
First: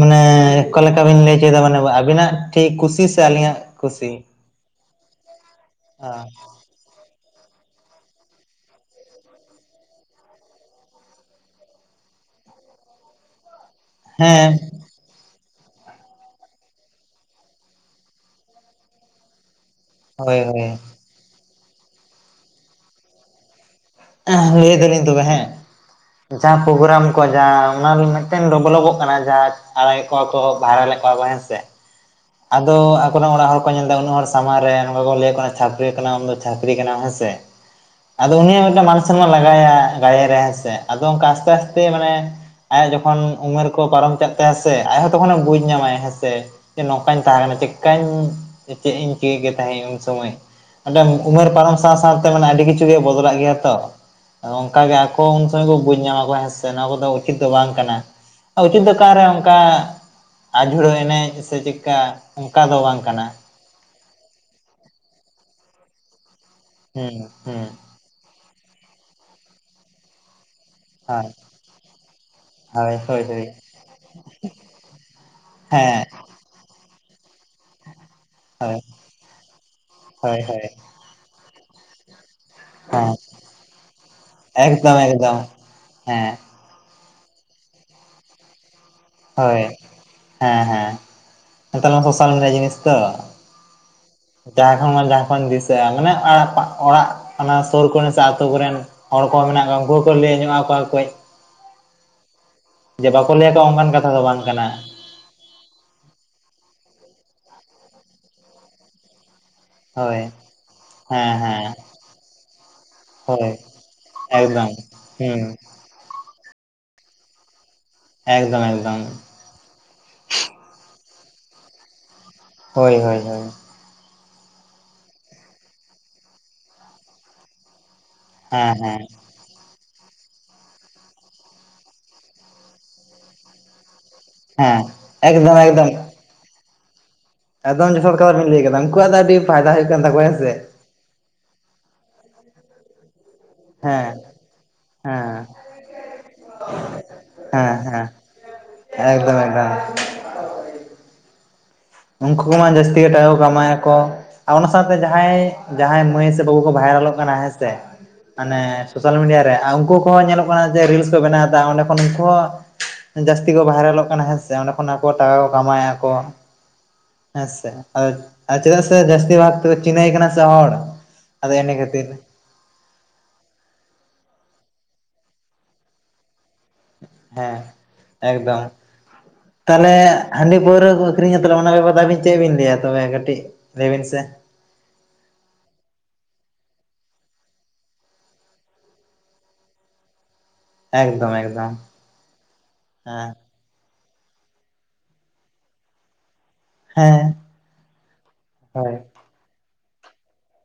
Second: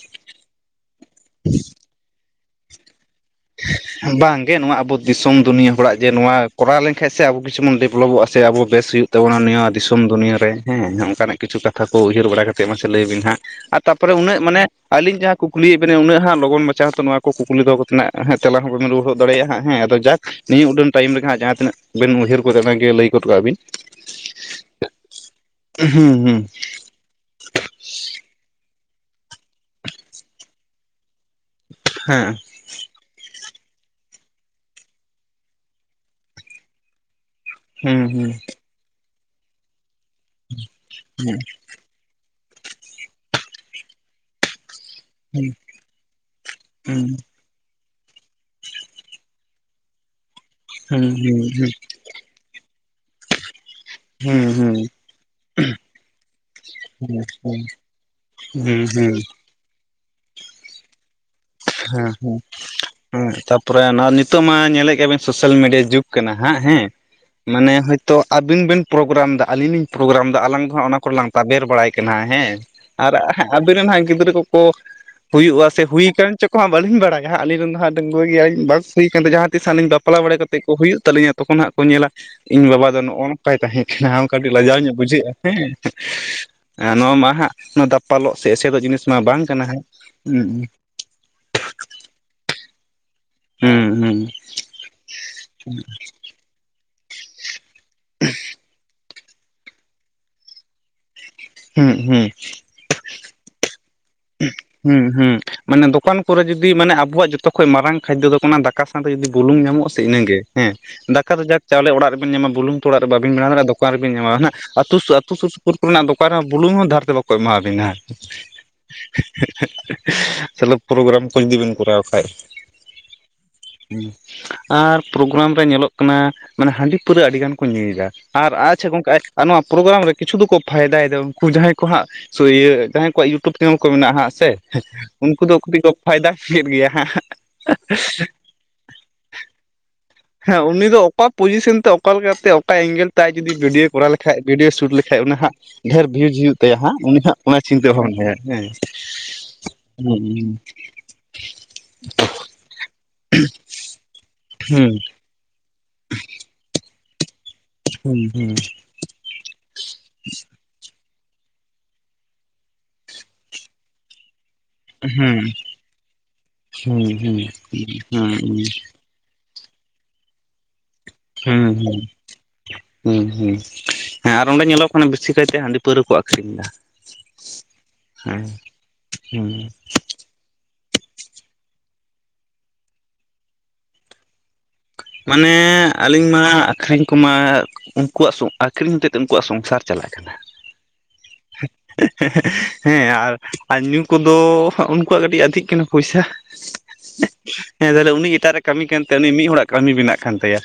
ᱢᱟᱱᱮ ᱚᱠᱟᱮᱠᱟ ᱵᱤᱱ ᱞᱟᱹᱭ ᱪᱚᱭᱮᱫᱟ ᱢᱟᱱᱮ ᱟᱵᱤᱱᱟᱜ ᱴᱷᱤᱠ ᱠᱩᱥᱤ ᱥᱮ ᱟᱹᱞᱤᱧᱟᱜ ᱠᱩᱥᱤ ᱵᱟᱝᱜᱮ ᱱᱚᱣᱟ ᱟᱵᱚ ᱫᱤᱥᱚᱢ ᱫᱩᱱᱤᱭᱟᱹ ᱦᱚᱲᱟᱜ ᱡᱮ ᱚ ᱱᱚᱣᱟ ᱠᱚᱨᱟᱣ ᱞᱮᱱᱠᱟᱱᱡ ᱥᱮ ᱟᱵᱚ ᱠᱤᱪᱷᱩ ᱵᱚᱱ ᱰᱮᱵᱷᱞᱚᱯᱚᱜᱼᱟ ᱥᱮ ᱟᱵᱚ ᱵᱮᱥ ᱦᱩᱭᱩᱜ ᱛᱟᱵᱚᱱᱟ ᱱᱚᱣᱟ ᱫᱤᱥᱚᱢ ᱫᱩᱱᱭᱟᱹ ᱨᱮ ᱦᱮᱸ ᱚᱱᱠᱟᱱᱟᱜ ᱠᱤᱪᱷᱩ ᱠᱟᱛᱷᱟ ᱠᱚ ᱩᱭᱦᱟᱹᱨ ᱵᱟᱲᱟ ᱠᱟᱛᱮᱫ ᱢᱟᱥᱮ ᱞᱟᱹᱭ ᱵᱤᱱ ᱦᱟᱸᱜ ᱛᱟᱯᱚᱨᱮ ᱩᱱᱟᱹᱜ ᱦᱮᱸ ᱢᱟᱱᱮ ᱟᱹᱞᱤᱧ ᱡᱟᱦᱟᱸ ᱠᱩᱠᱤᱭᱮᱫ ᱵᱤᱱᱟ ᱩᱱᱟᱹᱜ ᱦᱟᱸᱜ ᱞᱚᱜᱚᱱ ᱢᱟᱪᱷᱟ ᱦᱚᱛᱚ ᱱᱚᱣᱟ ᱠᱚ ᱠᱩᱠᱞᱤ ᱫᱚᱦᱱᱟᱜ ᱦᱮᱸ ᱛᱮᱞᱟ ᱦᱚᱸ ᱵᱟᱵᱤᱱ ᱨᱩᱣᱟᱹᱲ ᱫᱟᱲᱮᱭᱟᱜ ᱟ ᱦᱟᱸᱜ ᱦᱮᱸ ᱟᱫᱚ ᱡᱟᱠ ᱦᱳᱭ ᱱᱤᱭᱟᱹ ᱦᱳᱭ ᱩᱰᱟᱹᱱ ᱴᱟᱭᱤᱢ ᱨᱮᱜᱮ ᱦᱟᱸᱜ ᱡᱟᱦᱟᱸ ᱛᱤᱱᱟᱹᱜ ᱵᱤᱱ ᱩᱭᱦᱟᱹᱨ ᱜᱚᱫᱟ ᱚᱱᱟᱜᱮ ᱞᱟᱹᱭ ᱜᱚᱫ ᱠᱟᱜᱼᱵᱤᱱ ᱞᱟᱹᱭ ᱫᱟᱞᱤᱧ ᱛᱚᱵᱮ ᱦᱮᱸ ᱦᱩᱸ ᱦᱩᱸ ᱡᱟᱦᱟᱸ ᱯᱨᱳᱜᱨᱟᱢ ᱚᱱᱟ ᱢᱤᱫᱴᱮᱱ ᱰᱮᱵᱷᱞᱚᱯᱚᱜ ᱠᱟᱱᱟ ᱡᱟᱸᱦᱟ ᱟᱲᱟᱜᱮᱫ ᱠᱚᱣᱟ ᱠᱚ ᱵᱟᱭᱨᱚᱞ ᱮᱫ ᱠᱚᱣᱟ ᱠᱚ ᱦᱮᱸᱥᱮ ᱦᱮᱸ ᱟᱫᱚ ᱟᱠᱚᱨᱮᱱ ᱚᱲᱟᱜ ᱦᱚᱲ ᱠᱚ ᱧᱮᱞ ᱮᱫᱟ ᱩᱱᱟᱹᱜ ᱦᱚᱲ ᱥᱟᱢᱟᱝ ᱨᱮ ᱱᱚᱝᱠᱟ ᱠᱚ ᱞᱟᱹᱭ ᱠᱟᱱᱟ ᱪᱷᱟᱯᱨᱤ ᱠᱟᱱᱟ ᱟᱢᱫᱚ ᱪᱷᱟᱯᱨᱤ ᱠᱟᱱᱟᱢ ᱦᱮᱸ ᱥᱮ ᱦᱮᱸ ᱦᱩᱸ ᱦᱩᱸ ᱦᱩᱸ ᱦᱩᱸ ᱦᱩᱸ ᱦᱩᱸ ᱦᱩᱸ ᱦᱩᱸ ᱦᱩᱸ ᱟᱫᱚ ᱦᱩᱸ ᱩᱱᱤᱭᱟᱜ ᱢᱤᱫᱴᱟᱱ ᱢᱟᱱ ᱥᱚᱢᱟᱱ ᱞᱟᱜᱟᱭᱟ ᱜᱟᱭᱮ ᱨᱮ ᱦᱮᱸᱥᱮ ᱟᱫᱚ ᱚᱱᱠᱟ ᱟᱥᱛᱮ ᱟᱥᱛᱮ ᱢᱟᱱᱮ ᱟᱭᱟᱜ ᱡᱚᱠᱷᱚᱱ ᱩᱢᱮᱨ ᱠᱚ ᱯᱟᱨᱚᱢ ᱦᱮᱸᱥᱮ ᱟᱡᱦᱚᱸ ᱛᱚᱠᱷᱚᱱᱮ ᱵᱩᱡᱽ ᱧᱟᱢᱟᱭ ᱦᱮᱸ ᱥᱮ ᱱᱚᱝᱠᱟᱧ ᱛᱟᱦᱮᱸᱞᱮᱱᱟ ᱪᱮᱫ ᱠᱟᱧ ᱪᱮᱫ ᱤᱧ ᱪᱤᱠᱟᱹᱭ ᱜᱮ ᱛᱟᱦᱮᱸᱫ ᱩᱱ ᱥᱚᱢᱚᱭ ᱚᱸᱰᱮ ᱦᱩᱸ ᱦᱩᱸ ᱩᱢᱮᱨ ᱯᱟᱨᱚᱢ ᱥᱟᱶ ᱥᱟᱶᱛᱮ ᱢᱟᱱᱮ ᱟᱹᱰᱤ ᱠᱤᱪᱷᱩ ᱜᱮ ᱵᱚᱫᱚᱞᱚᱜ ᱜᱮᱭᱟ ᱛᱚ ᱫᱚ ᱚᱱᱠᱟ ᱜᱮ ᱟᱠᱚ ᱩᱱ ᱥᱚᱢᱚᱭ ᱠᱚ ᱵᱩᱡᱽ ᱧᱟᱢᱟ ᱠᱚ ᱦᱮᱸ ᱥᱮ ᱱᱚᱣᱟ ᱠᱚᱫᱚ ᱩᱪᱤᱛ ᱫᱚ ᱵᱟᱝ ᱠᱟᱱᱟ ᱦᱮᱸ ᱩᱪᱤᱛ ᱫᱚ ᱦᱩᱸ ᱚᱠᱟᱨᱮ ᱚᱱᱠᱟ ᱟᱡᱷᱩᱲᱟᱹ ᱮᱱᱮᱡ ᱥᱮ ᱪᱮᱫᱠᱟ ᱚᱱᱠᱟ ᱫᱚ ᱵᱟᱝ ᱠᱟᱱᱟ ᱛᱯᱚᱨᱮ ᱚᱱᱟ ᱱᱤᱛᱚᱜ ᱢᱟ ᱧᱮᱞᱮᱫ ᱜᱮᱭᱟᱵᱮᱱ ᱥᱳᱥᱟᱞ ᱢᱤᱰᱤᱭᱟ ᱡᱩᱜᱽ ᱠᱟᱱᱟ ᱦᱟᱸᱜ ᱦᱮᱸ ᱦᱩᱸ ᱦᱩᱸ ᱢᱟᱱᱮ ᱛᱚ ᱟᱵᱤᱱ ᱵᱮᱱ ᱯᱨᱳᱜᱨᱟᱢ ᱮᱫᱟ ᱟᱞᱤᱧ ᱞᱤᱧ ᱯᱨᱳᱜᱨᱟᱢ ᱮᱫᱟ ᱟᱞᱟᱝ ᱫᱚ ᱚᱱᱟ ᱦᱳᱭ ᱠᱚᱨᱮᱞᱟᱝ ᱛᱟᱵᱮᱨ ᱵᱟᱲᱟᱭ ᱠᱟᱱᱟ ᱦᱮᱸ ᱦᱳᱭ ᱟᱨ ᱦᱳᱭ ᱦᱳᱭ ᱟᱵᱮᱱ ᱨᱮᱱ ᱦᱟᱸᱜ ᱜᱤᱫᱽᱨᱟᱹ ᱠᱚᱠᱚ ᱦᱩᱭᱩᱜᱼᱟ ᱥᱮ ᱦᱮᱸ ᱦᱩᱭ ᱟᱠᱟᱱ ᱠᱚᱦᱟᱸᱜ ᱵᱟᱹᱞᱤᱧ ᱵᱟᱲᱟᱭᱟ ᱟᱹᱞᱤᱧ ᱨᱮᱱ ᱫᱚ ᱦᱟᱸᱜ ᱰᱟᱺᱜᱣᱟᱹ ᱜᱮᱭᱟᱞᱤᱧ ᱦᱳᱭ ᱵᱚᱭᱮᱥ ᱦᱩᱭᱮᱱ ᱡᱟᱦᱟᱸ ᱛᱤᱥ ᱦᱟᱸᱜ ᱞᱤᱧ ᱵᱟᱯᱞᱟ ᱵᱟᱲᱟ ᱦᱳᱭ ᱠᱟᱛᱮᱫ ᱦᱳᱭ ᱠᱚ ᱦᱩᱭᱩᱜ ᱛᱟᱹᱞᱤᱧᱟ ᱛᱚᱠᱷᱚᱱ ᱦᱟᱸᱜ ᱠᱚ ᱧᱮᱞᱟ ᱤᱧ ᱵᱟᱵᱟ ᱫᱚ ᱦᱮᱸ ᱱᱚᱜᱼᱚ ᱱᱟᱝᱠᱟᱭ ᱛᱟᱦᱮᱸ ᱠᱟᱱᱟ ᱠᱟᱹᱴᱤᱡ ᱞᱟᱡᱟᱣ ᱮᱠᱫᱚᱢ ᱧᱚᱜ ᱵᱩᱡᱷᱟᱹᱜᱼᱟ ᱮᱠᱫᱚᱢ ᱦᱮᱸ ᱦᱮᱸ ᱱᱚᱣᱟ ᱢᱟ ᱦᱟᱸᱜ ᱱᱚᱣᱟ ᱫᱟᱯᱟᱞᱚᱜ ᱥᱮ ᱮᱥᱮᱫᱚᱜ ᱡᱤᱱᱤᱥ ᱢᱟ ᱵᱟᱝ ᱦᱳᱭ ᱠᱟᱱᱟ ᱦᱟᱸᱜ ᱦᱮᱸ ᱦᱮᱸ ᱱᱮᱛᱟᱨ ᱢᱟ ᱥᱚᱥᱟᱞ ᱢᱤᱰᱤᱭᱟ ᱡᱤᱱᱤᱥ ᱛᱚ ᱦᱩᱸ ᱦᱩᱸ ᱡᱟᱦᱟᱸᱠᱷᱚᱱ ᱢᱟ ᱡᱟᱦᱟᱸ ᱠᱷᱚᱱ ᱫᱤᱥᱟᱹᱜᱼᱟ ᱢᱟᱱᱮ ᱚᱲᱟᱜ ᱚᱱᱟ ᱥᱩᱨ ᱠᱚᱨᱮ ᱥᱮ ᱟᱹᱛᱩ ᱠᱚᱨᱮᱱ ᱦᱚᱲ ᱠᱚ ᱢᱮᱱᱟᱜ ᱠᱚᱣᱟ ᱩᱱᱠᱩ ᱦᱚᱸᱠᱚ ᱞᱟᱹᱭ ᱧᱚᱜ ᱟᱠᱚᱣᱟ ᱠᱟᱹᱡ ᱦᱩᱸ ᱦᱩᱸ ᱡ ᱵᱟᱠᱚ ᱞᱟᱹᱭᱟᱠᱚᱣᱟ ᱚᱱᱠᱟᱱ ᱠᱟ ᱦᱩᱸ ᱦᱩᱸ ᱢᱟᱱᱮ ᱫᱚᱠᱟᱱ ᱠᱚᱨᱮ ᱡᱩᱫᱤ ᱢᱟᱱᱮ ᱟᱵᱚᱣᱟᱜ ᱡᱚᱛᱚ ᱠᱷᱚᱡ ᱢᱟᱨᱟᱝ ᱠᱷᱟᱡᱫᱚ ᱫᱚ ᱠᱟᱱᱟ ᱫᱟᱠᱟ ᱥᱟᱶᱛᱮ ᱡᱩᱫᱤ ᱵᱩᱞᱩᱝ ᱧᱟᱢᱚᱜᱼᱟ ᱥᱮ ᱦᱳᱭ ᱤᱱᱟᱹᱜᱮ ᱦᱮᱸ ᱦᱮᱸ ᱫᱟᱠᱟ ᱫᱚ ᱡᱟᱠ ᱦᱮᱸ ᱪᱟᱣᱞᱮ ᱚᱲᱟᱜ ᱨᱮᱵᱤᱱ ᱧᱟᱢᱟ ᱵᱩᱞᱩᱝ ᱛᱚ ᱚᱲᱟᱜ ᱨᱮ ᱵᱟᱵᱤᱱ ᱦᱳᱭ ᱵᱮᱱᱟᱣ ᱫᱟᱲᱮᱭᱟᱜᱼᱟ ᱫᱚᱠᱟᱱ ᱨᱮᱵᱮᱱ ᱧᱟᱢᱟ ᱦᱟᱱᱟ ᱮᱠᱫᱚᱢ ᱟᱹᱛᱩ ᱦᱩᱸ ᱥᱩᱨ ᱥᱩᱯᱩᱨ [UNINTELLIGIBLE] ᱨᱮᱱᱟᱜ ᱫᱚᱠᱟᱱ ᱨᱮᱦᱚᱸ ᱵᱩᱞᱩᱝ ᱦᱚᱸ ᱫᱷᱟᱨᱛᱮ ᱵᱟᱠᱚ ᱮᱢᱟᱣᱟᱵᱤᱱᱟ ᱮᱠᱫᱚᱢ ᱮᱠᱫᱚᱢ ᱛᱟᱦᱚᱞᱮ ᱯᱨᱳᱜᱨᱟᱢ ᱠᱚ ᱡᱩᱫᱤ ᱵᱮᱱ ᱠᱚᱨᱟᱣ ᱠᱷᱟᱱᱡ ᱦᱳᱭ ᱦᱳᱭ ᱦᱳᱭ ᱦᱩᱸ ᱟᱨ ᱯᱷᱳᱜᱜᱨᱟᱢ ᱨᱮ ᱧᱮᱞᱚᱜ ᱠᱟᱱᱟ ᱢᱟᱱᱮ ᱦᱟᱺᱰᱤ ᱯᱟᱹᱣᱨᱟᱹ ᱟᱹᱰᱤ ᱜᱟᱱ ᱠᱚ ᱧᱩᱭᱮᱫᱟ ᱟᱨ ᱦᱮᱸ ᱟᱪᱪᱷᱟ ᱦᱮᱸ ᱜᱚᱝᱠᱮ ᱟᱨ ᱱᱚᱣᱟ ᱯᱨᱳᱜᱨᱟᱢ ᱨᱮ ᱠᱤᱪᱷᱩ ᱫᱚᱠᱚ ᱯᱷᱟᱭᱫᱟᱭᱮᱫᱟ ᱩᱱᱠᱩ ᱡᱟᱦᱟᱸᱭ ᱠᱚ ᱦᱟᱸᱜ ᱤᱭᱟᱹ ᱡᱟᱦᱟᱸᱭ ᱠᱚᱣᱟᱜ ᱤᱭᱩᱴᱩᱵᱽ ᱪᱮᱱᱮᱞ ᱠᱚ ᱢᱮᱱᱟᱜᱼᱟ ᱦᱟᱸᱜ ᱦᱮᱸ ᱥᱮ ᱩᱱᱠᱩ ᱫᱚ ᱠᱟᱹᱴᱤᱡ ᱠᱚ ᱯᱷᱟᱭᱫᱟ ᱠᱮᱫ ᱜᱮᱭᱟ ᱦᱟᱸᱜ ᱮᱫᱚᱢ ᱡᱚᱛᱷᱟᱨᱤᱱ ᱞᱟᱹᱭ ᱠᱮᱫᱫᱟ ᱩᱱᱠᱩᱣᱟᱜ ᱫᱚ ᱟᱹᱰᱤ ᱯᱷᱟᱭᱫᱟ ᱦᱩᱭᱩᱜ ᱠᱟᱱ ᱛᱟᱠᱚᱣᱟ ᱥᱮ ᱦᱮᱸ ᱩᱱᱤ ᱫᱚ ᱚᱠᱟ ᱯᱚᱡᱤᱥᱚᱱ ᱛᱮ ᱚᱠᱟ ᱞᱮᱠᱟᱛᱮ ᱚᱠᱟ ᱮᱝᱜᱮᱞ ᱛᱟᱭ ᱡᱩᱫᱤ ᱵᱷᱤᱰᱭᱳ ᱠᱚᱨᱟᱣ ᱦᱮᱸ ᱞᱮᱠᱷᱷᱟᱟᱱ ᱵᱷᱤᱰᱭᱳ ᱥᱩᱴ ᱞᱮᱠᱷᱟᱡ ᱚᱱᱟ ᱦᱮᱸ ᱦᱟᱸᱜ ᱰᱷᱮᱨ ᱵᱷᱤᱭᱩᱡ ᱦᱩᱭᱩᱜ ᱛᱟᱭᱟ ᱦᱟᱸᱜ ᱩᱱᱤ ᱦᱟᱸᱜ ᱚᱱᱟ ᱦᱮᱸ ᱪᱤᱱᱛᱟᱹ ᱦᱮᱸ ᱵᱷᱟᱵᱱᱟᱭᱟ ᱦᱮᱸ ᱮᱠᱫᱚᱢ ᱮᱠᱫᱚᱢ ᱦᱩᱸ ᱩᱱᱠᱩ ᱠᱚᱢᱟ ᱡᱟᱹᱥᱛᱤ ᱜᱮ ᱴᱟᱠᱟ ᱠᱟᱢᱟᱭᱟᱠᱚ ᱟᱨ ᱚᱱᱟ ᱥᱟᱶᱛᱮ ᱦᱩᱸ ᱡᱟᱦᱟᱸᱭ ᱡᱟᱦᱟᱸᱭ ᱢᱟᱹᱭ ᱥᱮ ᱵᱟᱹᱵᱩ ᱠᱚ ᱵᱷᱟᱭᱨᱟᱞᱚᱜ ᱠᱟᱱᱟ ᱦᱮᱸᱥᱮ ᱦᱩᱸ ᱢᱟᱱᱮ ᱥᱳᱥᱟᱞ ᱢᱤᱰᱤᱭᱟ ᱨᱮ ᱩᱱᱠᱩ ᱠᱚᱦᱚᱸ ᱧᱮᱞᱚᱜ ᱠᱟᱱᱟ ᱡᱮ ᱨᱤᱞᱥ ᱠᱚ ᱵᱮᱱᱟᱣ ᱫᱟ ᱚᱸᱰᱮ ᱠᱷᱚᱱ ᱩᱱᱠᱩ ᱦᱚᱸ ᱡᱟᱹᱥᱛᱤ ᱠᱚ ᱵᱷᱟᱭᱨᱟᱞᱚᱜ ᱠᱟᱱᱟ ᱦᱮᱸᱥᱮ ᱚᱸᱰᱮ ᱠᱷᱚᱱ ᱟᱠᱚ ᱦᱩᱸ ᱴᱟᱠᱟ ᱠᱚ ᱠᱟᱢᱟᱣ ᱟᱠ ᱠᱚ ᱦᱩᱸ ᱦᱩᱸ ᱦᱮᱸ ᱥᱮ ᱦᱩᱸ ᱟᱫᱚ ᱪᱮᱫᱟᱜ ᱥᱮ ᱡᱟᱹᱥᱛᱤ ᱵᱷᱟᱜ ᱛᱮᱠᱚ ᱪᱤᱱᱟᱹᱭ ᱠᱟᱱᱟ ᱥᱮ ᱦᱚᱲ ᱟᱫᱚ ᱦᱩᱸ ᱤᱱᱟᱹ ᱠᱷᱟᱹᱛᱤᱨ ᱦᱩᱸ ᱦᱩᱸ ᱦᱮᱸ ᱟᱨ ᱚᱸᱰᱮ ᱧᱮᱞᱚᱜ ᱠᱟᱱᱟ ᱵᱮᱥᱤ ᱠᱟᱭᱛᱮ ᱦᱟᱺᱰᱤ ᱯᱟᱹᱣᱨᱟᱹ ᱠᱚ ᱟᱠᱷᱨᱤᱧ ᱫᱟ ᱦᱮᱸ ᱮᱠᱫᱚᱢ ᱦᱩᱸ ᱛᱟᱦᱚᱞᱮ ᱦᱟᱺᱰᱤ ᱯᱟᱹᱣᱨᱟᱹ ᱠᱚ ᱟᱹᱠᱷᱨᱤᱧᱟ ᱛᱟᱞᱮ ᱚᱱᱟ ᱵᱟᱯᱚᱫ ᱟᱹᱵᱤᱱ ᱪᱮᱫ ᱵᱤᱱ ᱞᱟᱹᱭᱟ ᱛᱚᱵᱮ ᱠᱟᱹᱴᱤᱡ ᱞᱟᱹᱭ ᱵᱤᱱ ᱥᱮ ᱢᱟᱱᱮ ᱟᱹᱞᱤᱧ ᱢᱟ ᱟᱠᱷᱨᱤᱧ ᱠᱚᱢᱟ ᱩᱱᱠᱩᱣᱟᱜ ᱟᱠᱷᱨᱤᱧ ᱛᱮ ᱫᱚ ᱩᱱᱠᱩᱣᱟᱜ ᱥᱚᱝᱥᱟᱨ ᱪᱟᱞᱟᱜ ᱠᱟᱱᱟ ᱮᱠᱫᱚᱢ ᱮᱠᱫᱚᱢ ᱦᱮᱸ ᱟᱨ ᱟᱨ ᱧᱩ ᱠᱚᱫᱚ ᱩᱱᱠᱩᱣᱟᱜ ᱠᱟᱹᱴᱤᱡ ᱟᱹᱫᱷᱤᱜ ᱠᱟᱱᱟ ᱯᱚᱭᱥᱟ ᱦᱮᱸ ᱦᱮᱸ ᱛᱟᱦᱚᱞᱮ ᱩᱱᱤ ᱮᱴᱟᱜ ᱨᱮ ᱠᱟᱹᱢᱤ ᱦᱳᱭ ᱠᱟᱱ ᱛᱟᱭᱟ ᱩᱱᱤ ᱢᱤᱫ ᱦᱚᱲᱟᱜ ᱠᱟᱹᱢᱤ ᱵᱮᱱᱟᱜ ᱠᱟᱱ ᱛᱟᱭᱟ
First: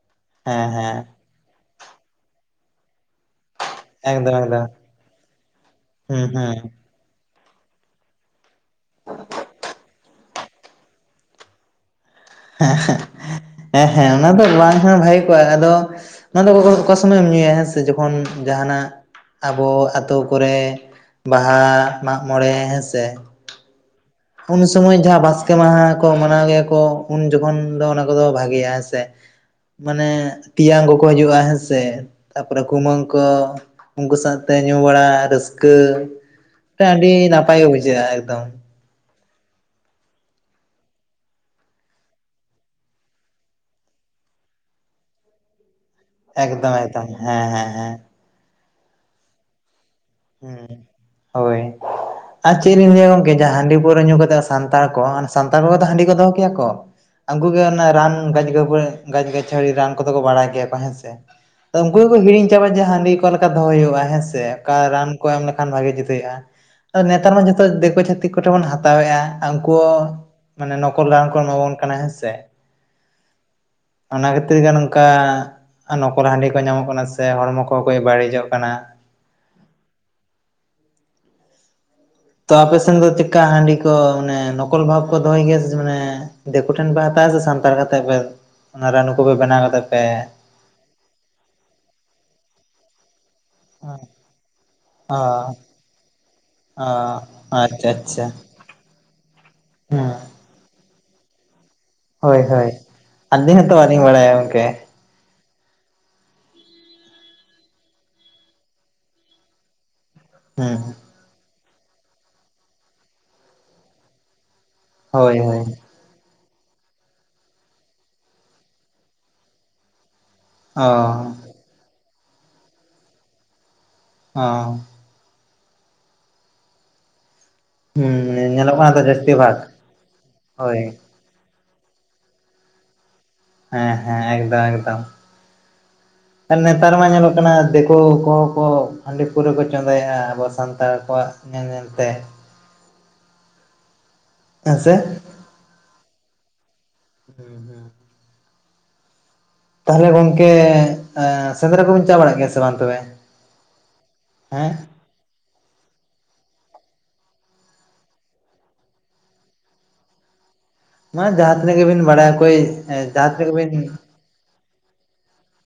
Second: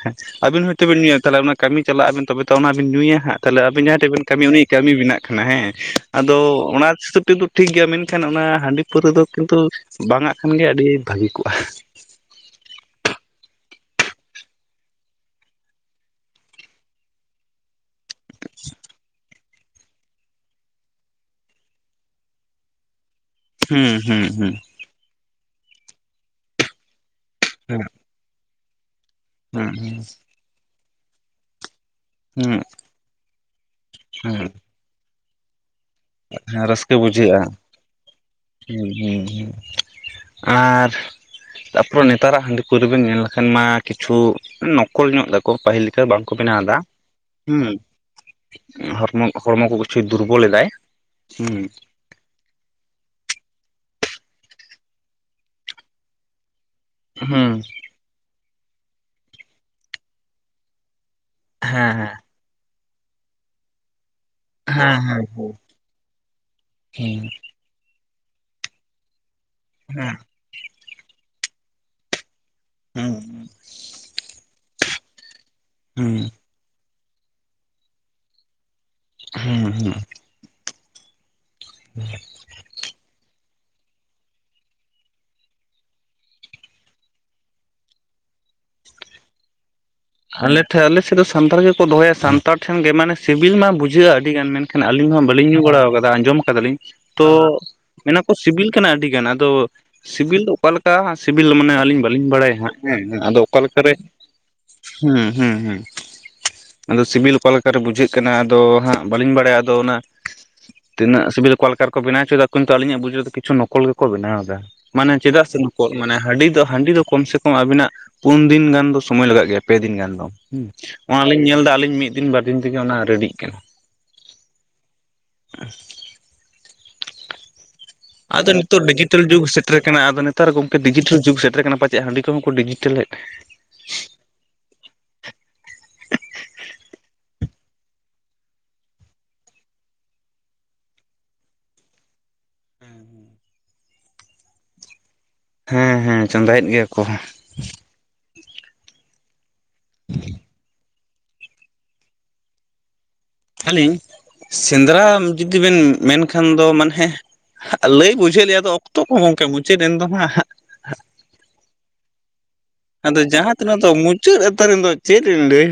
ᱟᱵᱤᱱ ᱦᱮᱸ ᱦᱚᱭᱵ ᱛᱚ ᱵᱤᱱ ᱦᱮᱸ ᱧᱩᱩᱭᱟ ᱛᱟᱦᱚᱞᱮ ᱚᱱᱟ ᱠᱟᱹᱢᱤ ᱪᱟᱞᱟᱜ ᱟᱵᱤᱱ ᱛᱚᱵᱮ ᱛᱚ ᱚᱱᱟᱵᱤᱱ ᱧᱩᱩᱭᱟ ᱦᱟᱸᱜ ᱛᱟᱦᱚᱞᱮ ᱟᱵᱮᱱ ᱡᱟᱦᱟᱸ ᱴᱷᱮᱱ ᱵᱮᱱ ᱮᱠᱫᱚᱢ ᱠᱟᱹᱢᱤᱭᱟ ᱩᱱ ᱮᱠᱫᱚᱢ ᱠᱟᱹᱢᱤ ᱵᱮᱱᱟᱜ ᱠᱟᱱᱟ ᱦᱮᱸ ᱦᱩᱸ ᱟᱫᱚ ᱦᱩᱸ ᱚᱱᱟ ᱦᱤᱥᱟᱹᱵ ᱛᱮᱫ ᱴᱷᱤᱠ ᱜᱮᱭᱟ ᱢᱮᱱᱠᱷᱟᱱ ᱚᱱᱟ ᱦᱟᱺᱰᱤ ᱯᱟᱹᱣᱨᱟᱹ ᱫᱚ ᱠᱤᱱᱛᱩ ᱵᱟᱝᱟᱜ ᱠᱷᱟᱱ ᱜᱮ ᱟᱹᱰᱤ ᱵᱷᱟᱹᱜᱤ ᱠᱚᱜᱼᱟ ᱦᱮᱸ ᱦᱮᱸ ᱦᱮᱸ ᱦᱮᱸ ᱚᱱᱟ ᱫᱚ ᱵᱟᱝ ᱦᱚᱸ ᱵᱷᱟᱜᱮ ᱠᱚᱜᱼᱟ ᱟᱫᱚ ᱚᱱᱟ ᱫᱚ ᱚᱠᱟ ᱥᱚᱢᱚᱭᱮᱢ ᱧᱩᱭᱟ ᱦᱮᱸ ᱥᱮ ᱛᱮ ᱡᱚᱠᱷᱚᱱ ᱡᱟᱦᱟᱸᱱᱟᱜ ᱟᱵᱚ ᱟᱹᱛᱳ ᱠᱚᱨᱮ ᱵᱟᱦᱟ ᱢᱟᱜ ᱢᱚᱬᱮ ᱦᱮᱸᱥᱮ ᱦᱩᱸ ᱦᱩᱸ ᱦᱩᱸ ᱩᱱ ᱥᱚᱢᱚᱭ ᱡᱟᱦᱟᱸ ᱵᱟᱥᱠᱮ ᱢᱟᱦᱟ ᱠᱚ ᱢᱟᱱᱟᱣ ᱜᱮᱭᱟ ᱠᱚ ᱩᱱ ᱡᱚᱠᱷᱚᱱ ᱦᱮᱸ ᱫᱚ ᱚᱱᱟ ᱠᱚᱫᱚ ᱵᱷᱟᱜᱮᱭᱟ ᱦᱮᱸ ᱥᱮ ᱦᱩᱸ ᱢᱟᱱᱮ ᱛᱮᱭᱟᱝ ᱠᱚᱠᱚ ᱦᱤᱡᱩᱜᱼᱟ ᱦᱮᱸ ᱥᱮ ᱦᱩᱸ ᱛᱟᱯᱚᱨᱮ ᱠᱩᱢᱟᱹᱝ ᱠᱚ ᱩᱱᱠᱩ ᱦᱩᱸ ᱥᱟᱶᱛᱮ ᱧᱩ ᱵᱟᱲᱟ ᱨᱟᱹᱥᱠᱟᱹ ᱦᱮᱸ ᱨᱟᱹᱥᱠᱟᱹ ᱟᱹᱰᱤ ᱵᱩᱡᱷᱟᱹᱜᱼᱟ ᱱᱟᱯᱟᱭ ᱵᱩᱡᱷᱟᱹᱟ ᱮᱠᱫᱚᱢ ᱦᱩᱸ ᱦᱩᱸ ᱦᱩᱸ ᱟᱨ ᱛᱟᱨᱯᱚᱨᱮ ᱱᱮᱛᱟᱨᱟᱜ ᱦᱟᱺᱰᱤ ᱯᱟᱹᱣᱨᱟᱹ ᱵᱮᱱ ᱧᱮᱞ ᱞᱮᱠᱷᱟᱱ ᱢᱟ ᱠᱤᱪᱷᱩ ᱱᱚ ᱠᱚᱞ ᱧᱚᱜ ᱫᱟᱠᱚ ᱯᱟᱹᱦᱤᱞ ᱞᱮᱠᱟ ᱵᱟᱝᱠᱚ ᱮᱠᱫᱚᱢ ᱵᱮᱱᱟᱣᱫᱟ ᱮᱠᱫᱚᱢ ᱦᱮᱸ ᱦᱩᱸ ᱦᱮᱸ ᱦᱮᱸ ᱦᱚᱲᱢᱚ ᱦᱚᱲᱢᱚ ᱠᱚ ᱠᱤᱪᱷᱩ ᱫᱩᱨᱵᱚᱞ ᱮᱟᱭ ᱦᱩᱸ ᱦᱩᱸ ᱦᱳᱭ ᱟᱨ ᱪᱮᱫ ᱞᱤᱧ ᱞᱟᱹᱭᱟ ᱜᱚᱝᱠᱮ ᱡ ᱦᱟᱺᱰᱤ ᱯᱟᱹᱣᱟᱹ ᱧᱩ ᱠᱟᱛᱮᱮᱫ ᱥᱟᱱᱛᱟᱲ ᱠᱚ ᱦ ᱥᱟᱱᱛᱟᱲ ᱠᱚ ᱫᱚ ᱦᱟᱺᱰᱤ ᱠᱚ ᱫᱚᱦᱚ ᱠᱮᱭᱟ ᱠᱚ ᱩᱱᱠᱩ ᱦᱩᱸ ᱜᱮ ᱚᱱᱟ ᱨᱟᱱᱪ ᱜᱟᱪ ᱜᱟᱪᱷᱟᱹᱲᱤ ᱨᱟᱱ ᱠᱚᱫᱚ ᱠᱚ ᱵᱟᱲᱟᱭ ᱜᱮᱭᱟ ᱠᱚ ᱦᱮᱸ ᱥᱮ ᱫᱚ ᱦᱮᱸ ᱩᱱᱠᱩ ᱜᱮᱠᱚ ᱦᱤᱲᱤᱧ ᱪᱟᱵᱟ ᱡᱮ ᱦᱟᱺᱰᱤ ᱚᱠᱟ ᱞᱮᱠᱟ ᱫᱚᱦᱚᱭ ᱦᱩᱭᱩᱜᱼᱟ ᱦᱮᱸ ᱥᱮ ᱚᱠᱟ ᱦᱮᱸ ᱨᱟᱱ ᱦᱮᱸ ᱠᱚ ᱮᱢ ᱞᱮᱠᱷᱟᱱ ᱵᱷᱟᱜᱤ ᱡᱩᱛ ᱦᱩᱭᱩᱜᱼᱟ ᱟᱫᱚ ᱦᱮᱸ ᱱᱮᱛᱟᱨ ᱢᱟ ᱡᱚᱛᱚ ᱫᱤᱠᱩ ᱪᱷᱟᱹᱤᱠ ᱠᱚ ᱴᱷᱮᱱ ᱵᱚᱱ ᱦᱟᱛᱟᱣᱮᱫᱼᱟ ᱩᱱᱠᱩ ᱦᱮᱸ ᱢᱟᱱᱮ ᱱᱚᱠᱚᱞ ᱨᱟᱱ ᱠᱚ ᱮᱢᱟᱵᱚᱱ ᱠᱟᱱᱟ ᱦᱮᱸ ᱥᱮ ᱦᱩᱸ ᱚᱱᱟ ᱠᱷᱟᱹᱛᱤᱨ ᱜᱮ ᱱᱚᱝᱠᱟ ᱦᱩᱸ ᱱᱚᱠᱚᱞ ᱦᱟᱺᱰᱤ ᱠᱚ ᱧᱟᱢᱚᱜ ᱠᱟᱱᱟ ᱥᱮ ᱦᱚᱲᱢᱚ ᱠᱚᱠᱚᱡ ᱵᱟᱹᱲᱤᱡᱚᱜ ᱠᱟᱱᱟ ᱦᱩᱸ ᱦᱩᱸ ᱦᱮ [UNINTELLIGIBLE] ᱛᱚ ᱟᱯᱮ ᱥᱮᱱ ᱫᱚ ᱪᱮᱫᱠᱟ ᱦᱟᱺᱰᱤ ᱠᱚ ᱢᱟᱱᱮ ᱱᱚᱠᱚᱞ ᱵᱷᱟᱵ ᱠᱚ ᱫᱚᱦᱚᱭ ᱜᱮᱭᱟ ᱢᱟᱱᱮ ᱫᱤᱠᱩ ᱴᱷᱮᱱ ᱯᱮ ᱦᱟᱛᱟᱣᱣᱟ ᱥᱮ ᱥᱟᱱᱛᱟᱲ ᱠᱟᱛᱮᱜ ᱯᱮ ᱚᱱᱟ ᱨᱟᱱᱩ ᱠᱚᱯᱮ ᱵᱮᱱᱟᱣ ᱠᱟᱛᱮᱜ ᱯᱮ ᱟᱞᱮ ᱴᱷ ᱟᱞᱮᱥᱮᱫ ᱫᱚ ᱥᱟᱱᱛᱟᱲ ᱜᱮᱠᱚ ᱫᱚᱦᱚᱭᱟ ᱥᱟᱱᱛᱟᱲ ᱴᱷᱮᱱ ᱜᱮ ᱢᱟᱱᱮ ᱥᱤᱵᱤᱞ ᱢᱟ ᱵᱩᱡᱷᱟᱹᱜ-ᱟ ᱟᱹᱰᱤᱜᱟᱱ ᱢᱮᱱᱠᱷᱟᱱ ᱟᱹᱞᱤᱧ ᱢᱟᱸ ᱵᱟᱹᱞᱤᱧ ᱚ ᱧᱩ ᱵᱟᱲ ᱠᱟᱫᱟ ᱟᱸᱡᱚᱢ ᱠᱟᱫᱟᱞᱤᱧ ᱚ ᱛᱚ ᱟᱪᱪᱷᱟ ᱟᱪᱪᱷᱟ ᱢᱮᱱᱟᱠᱚ ᱥᱤᱵᱤᱞ ᱠᱟᱱᱟ ᱟᱹᱰᱤ ᱜᱟᱱ ᱟᱫᱚ ᱦᱮᱸ ᱥᱤᱵᱤᱞ ᱫᱚ ᱚᱠᱟᱞᱮᱠᱟ ᱥᱤᱵᱤᱞ ᱢᱟᱱᱮ ᱟᱹᱞᱤᱧ ᱵᱟᱲᱟᱭ ᱵᱞᱤᱧ ᱵᱟᱲᱟᱭᱟ ᱦᱮᱸ ᱟᱫᱚ ᱚᱠᱟᱞᱠᱟᱨᱮ ᱦᱮᱸ ᱜᱚᱢᱠᱮ ᱦᱩᱸ ᱦᱩᱸ ᱦᱩᱸ ᱟᱫᱚ ᱥᱤᱵᱤᱞ ᱚᱠᱟᱞᱠᱟᱨᱮ ᱵᱩᱡᱷᱟᱹᱜ ᱠᱟᱱᱟ ᱟᱫᱚ ᱦᱟᱸᱜ ᱵᱟᱹᱞᱤᱧ ᱵᱟᱲᱟᱭᱟ ᱟᱫᱚ ᱚᱱᱟ ᱦᱮᱸ ᱦᱮᱸ ᱛᱤᱱᱟᱹᱜ ᱥᱤᱵᱤᱞ ᱚᱠᱟ ᱞᱮᱠᱟ ᱠᱚ ᱵᱮᱱᱟᱣ ᱥᱮᱵᱮᱞ ᱚᱠᱟᱞᱮᱠᱟᱨᱮᱠᱚ ᱵᱮᱱᱟᱳ ᱦᱚᱪᱚᱭᱮᱫᱟ ᱠᱤᱱᱛᱩ ᱟᱞᱤᱧᱟᱜ ᱵᱩᱡᱽ ᱨᱮᱫᱚ ᱠᱤᱪᱷᱩ ᱱᱚᱠᱚᱞ ᱜᱮᱠᱚ ᱵᱮᱱᱟᱣ ᱮᱫᱟ ᱢᱟᱱᱮ ᱦᱳᱭ ᱪᱮᱫᱟᱜ ᱥᱮ ᱦᱳᱭ ᱱᱚ ᱢᱟᱱᱮ ᱦᱟᱺᱰᱤ ᱫᱚ ᱦᱟᱺᱰᱤ ᱫᱚ ᱠᱚᱢ ᱥᱮ ᱠᱚᱢ ᱟᱵᱤᱱᱟᱜ ᱯᱩᱱ ᱫᱤᱱ ᱜᱟᱱ ᱫᱚ ᱥᱚᱢᱚᱭ ᱞᱟᱜᱟᱜ ᱜᱮᱭᱟ ᱯᱮ ᱫᱤᱱ ᱜᱟᱱ ᱫᱚ ᱚ ᱚᱱᱟᱞᱤᱧ ᱧᱮᱞ ᱮᱫᱟ ᱟᱞᱤᱧ ᱢᱤᱫ ᱫᱤᱱ ᱵᱟᱨ ᱫᱤᱱ ᱛᱮᱜᱮ ᱚᱱᱟ ᱨᱮᱰᱤᱜ ᱠᱟᱱᱟ ᱦᱚ ᱟᱨ [UNINTELLIGIBLE] ᱦᱩᱸ ᱟᱫᱚ ᱧᱮᱞᱚᱜ ᱱᱤᱛᱚᱜ ᱠᱟᱱᱟ ᱛᱚ ᱰᱤᱡᱤᱴᱮᱞ ᱡᱟᱹᱥᱛᱤ ᱡᱩᱜᱽ ᱵᱷᱟᱜᱽ ᱥᱮᱴᱮᱨ ᱟᱠᱟᱱᱟ ᱟᱫᱚ ᱱᱮᱛᱟᱨ ᱜᱚᱝᱠᱮ ᱦᱳᱭ ᱰᱤᱡᱤᱴᱮᱞ ᱡᱩᱜ ᱥᱮᱴᱮᱨ ᱟᱠᱟᱱᱟ ᱯᱟᱪᱮᱫ ᱦᱟᱺᱰᱤ ᱠᱚᱦᱚᱸ ᱠᱚ ᱰᱤᱡᱤᱴᱮᱞᱮᱫ ᱦᱮᱸ ᱦᱮᱸ ᱮᱠᱫᱚᱢ ᱮᱠᱫᱚᱢ ᱟᱨ ᱱᱮᱛᱟᱨ ᱢᱟ ᱧᱮᱞᱚᱜ ᱠᱟᱱᱟ ᱫᱤᱠᱩ ᱠᱚᱠᱚ ᱦᱟᱺᱰᱤ ᱯᱟᱹᱣᱨᱟᱹ ᱠᱚ ᱪᱚᱸᱫᱟᱭᱮᱫ-ᱟ ᱟᱵᱚ ᱥᱟᱱᱛᱟᱲ ᱠᱚᱣᱟᱜ ᱧᱮᱞ ᱧᱮᱞ ᱛᱮ ᱦᱮᱸ ᱥᱮ ᱦᱮᱸ ᱦᱮᱸ ᱪᱚᱸᱫᱟᱭᱮᱫ ᱜᱮᱭᱟ ᱠᱚ ᱦᱩᱸ ᱦᱩᱸ ᱛᱟᱦᱞᱮ ᱜᱚᱢᱠᱮ ᱥᱮᱸᱫᱽᱨᱟ ᱠᱚᱵᱮᱱ ᱪᱟ ᱵᱟᱲᱟᱜ ᱜᱮᱭᱟ ᱥᱮ ᱵᱟᱝ ᱛᱚᱵᱮ ᱟᱹᱞᱤᱧ ᱦᱮᱸ ᱥᱮᱸᱫᱽᱨᱟ ᱡᱩᱫᱤ ᱵᱮᱱ ᱢᱮᱱᱠᱷᱟᱱ ᱫᱚ ᱢᱟᱱᱮ ᱞᱟᱹᱭ ᱵᱩᱡᱷᱟᱹᱣ ᱞᱮᱭᱟ ᱟᱫᱚ ᱚᱠᱛᱚ ᱠᱚ ᱜᱚᱝᱠᱮ ᱢᱩᱪᱟᱹᱫ ᱮᱱ ᱫᱚ ᱦᱟᱸᱜ ᱢᱟ ᱡᱟᱦᱟᱸ ᱛᱤᱱᱟᱹᱜ ᱜᱮᱵᱤᱱ ᱵᱟᱲᱟᱭᱟ ᱚᱠᱚᱭ ᱡᱟᱦᱟᱸ ᱛᱤᱱᱟᱹᱜ ᱜᱮᱵᱤᱱ ᱪ ᱛᱟᱨ ᱪᱮᱫᱧᱞᱟᱭ